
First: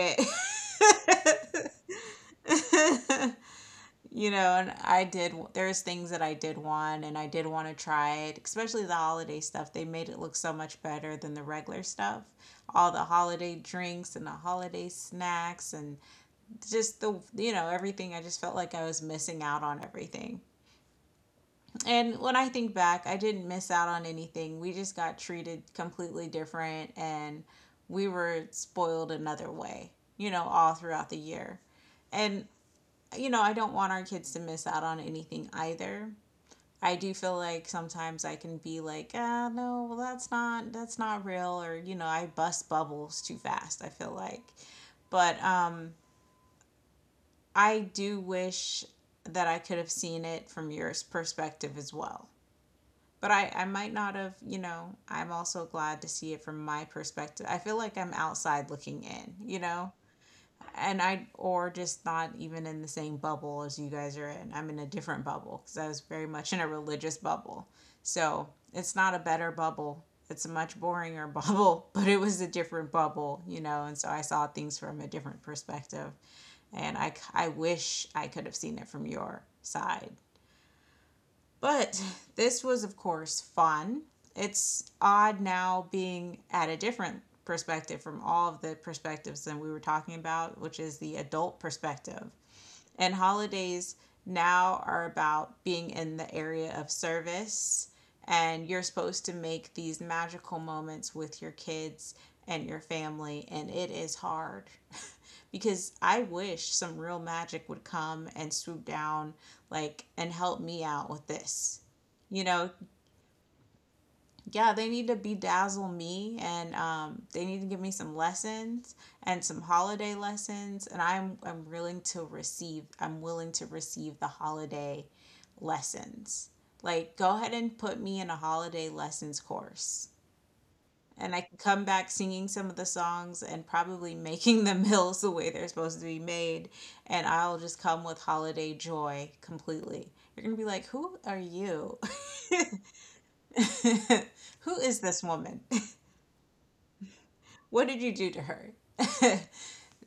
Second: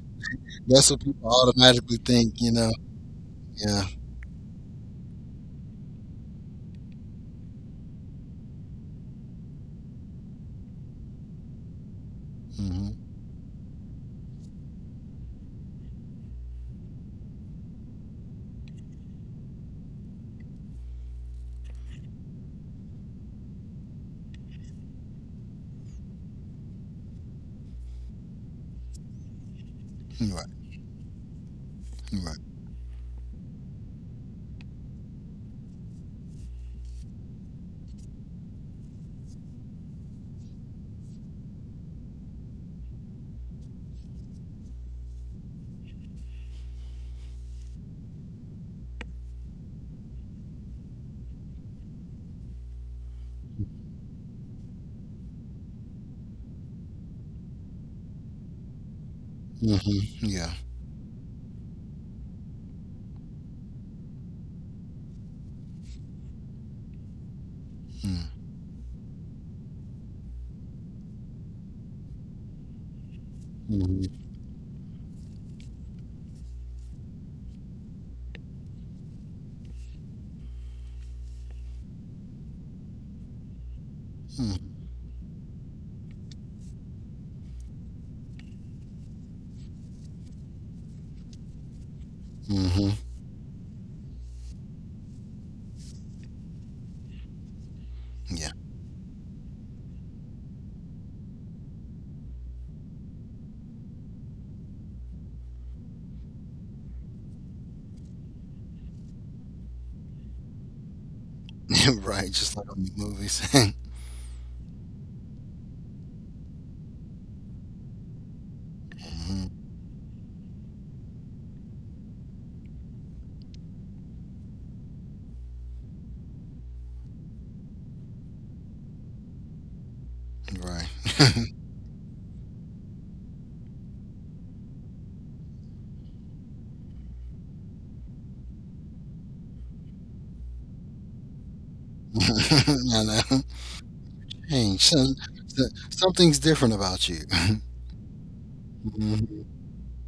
B: that's what people
A: it.
B: automatically think, you know. Yeah.
A: you know, and I did, there's things that I did want and I did want to try it, especially the holiday stuff. They made it look so much better than the regular stuff. All
B: Mhm.
A: the holiday drinks and the holiday snacks and just the, you know, everything. I just felt like I was missing out on everything. And when I think back, I didn't miss out on anything. We just got treated completely different, and we were spoiled another way, you know,
B: Right.
A: all throughout the year.
B: Right.
A: And you know, I don't want our kids to miss out on anything either. I do feel like sometimes I can be like, ah, no, well, that's not real, or you know, I bust bubbles too fast, I feel like, but I do wish that I could have seen it from your perspective as well. But I might not have, you know. I'm also glad to see it from my perspective. I feel like I'm outside looking in, you know?
B: Mhm. Yeah.
A: And I, or just not even in the same bubble as you guys are in. I'm in a different bubble because I was very much in a religious bubble.
B: Mm.
A: So it's not a better bubble. It's a much boringer bubble, but it was a different bubble, you know. And so
B: Mhm.
A: I saw things from a different perspective, and I wish I could have seen it from your side, but this was, of course, fun. It's
B: Mhm.
A: odd now being at a different perspective from all of the perspectives that we were talking about, which is the adult perspective.
B: Mhm.
A: And holidays now are about being in the area of service.
B: Yeah.
A: And you're supposed to make these magical moments with your kids and your family. And it is hard because I wish some real magic would come and swoop down, like, and help me out with this.
B: Right,
A: You
B: just like
A: know,
B: on the movies.
A: yeah, they need to bedazzle me, and they need to give me some lessons and
B: Mhm.
A: some holiday lessons. And I'm willing to receive, I'm willing to receive the holiday lessons. Like, go ahead and put me in a holiday lessons course.
B: Right.
A: And I can come back singing some of the songs and probably making the meals the way they're supposed to be made. And I'll just come with holiday joy completely. You're going to be like, who are you?
B: I know. Hey,
A: who is
B: some,
A: this woman?
B: so- something's different about you.
A: what did you do to her?
B: Hmm.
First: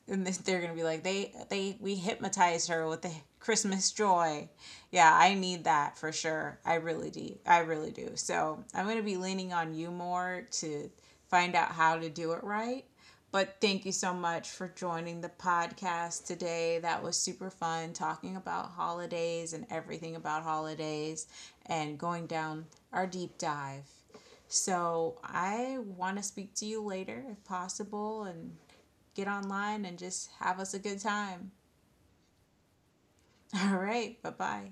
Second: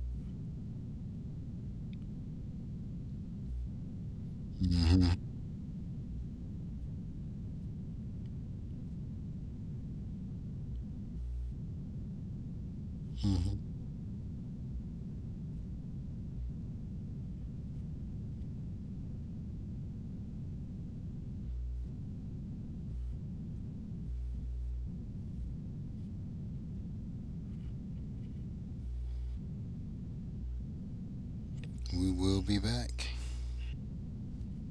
A: and they're gonna be like, they we hypnotized her with the Christmas joy. Yeah,
B: Hmm.
A: I need that for sure. I really do. I really do. So I'm gonna be leaning on you more to find out how to do it right. But
B: Hmm.
A: thank you so much for joining the podcast today. That was super fun talking about holidays and everything about holidays and going down our deep dive. So I want to speak to you later if possible and get online and just have us a good time.
B: We will be back.
A: All right, bye bye.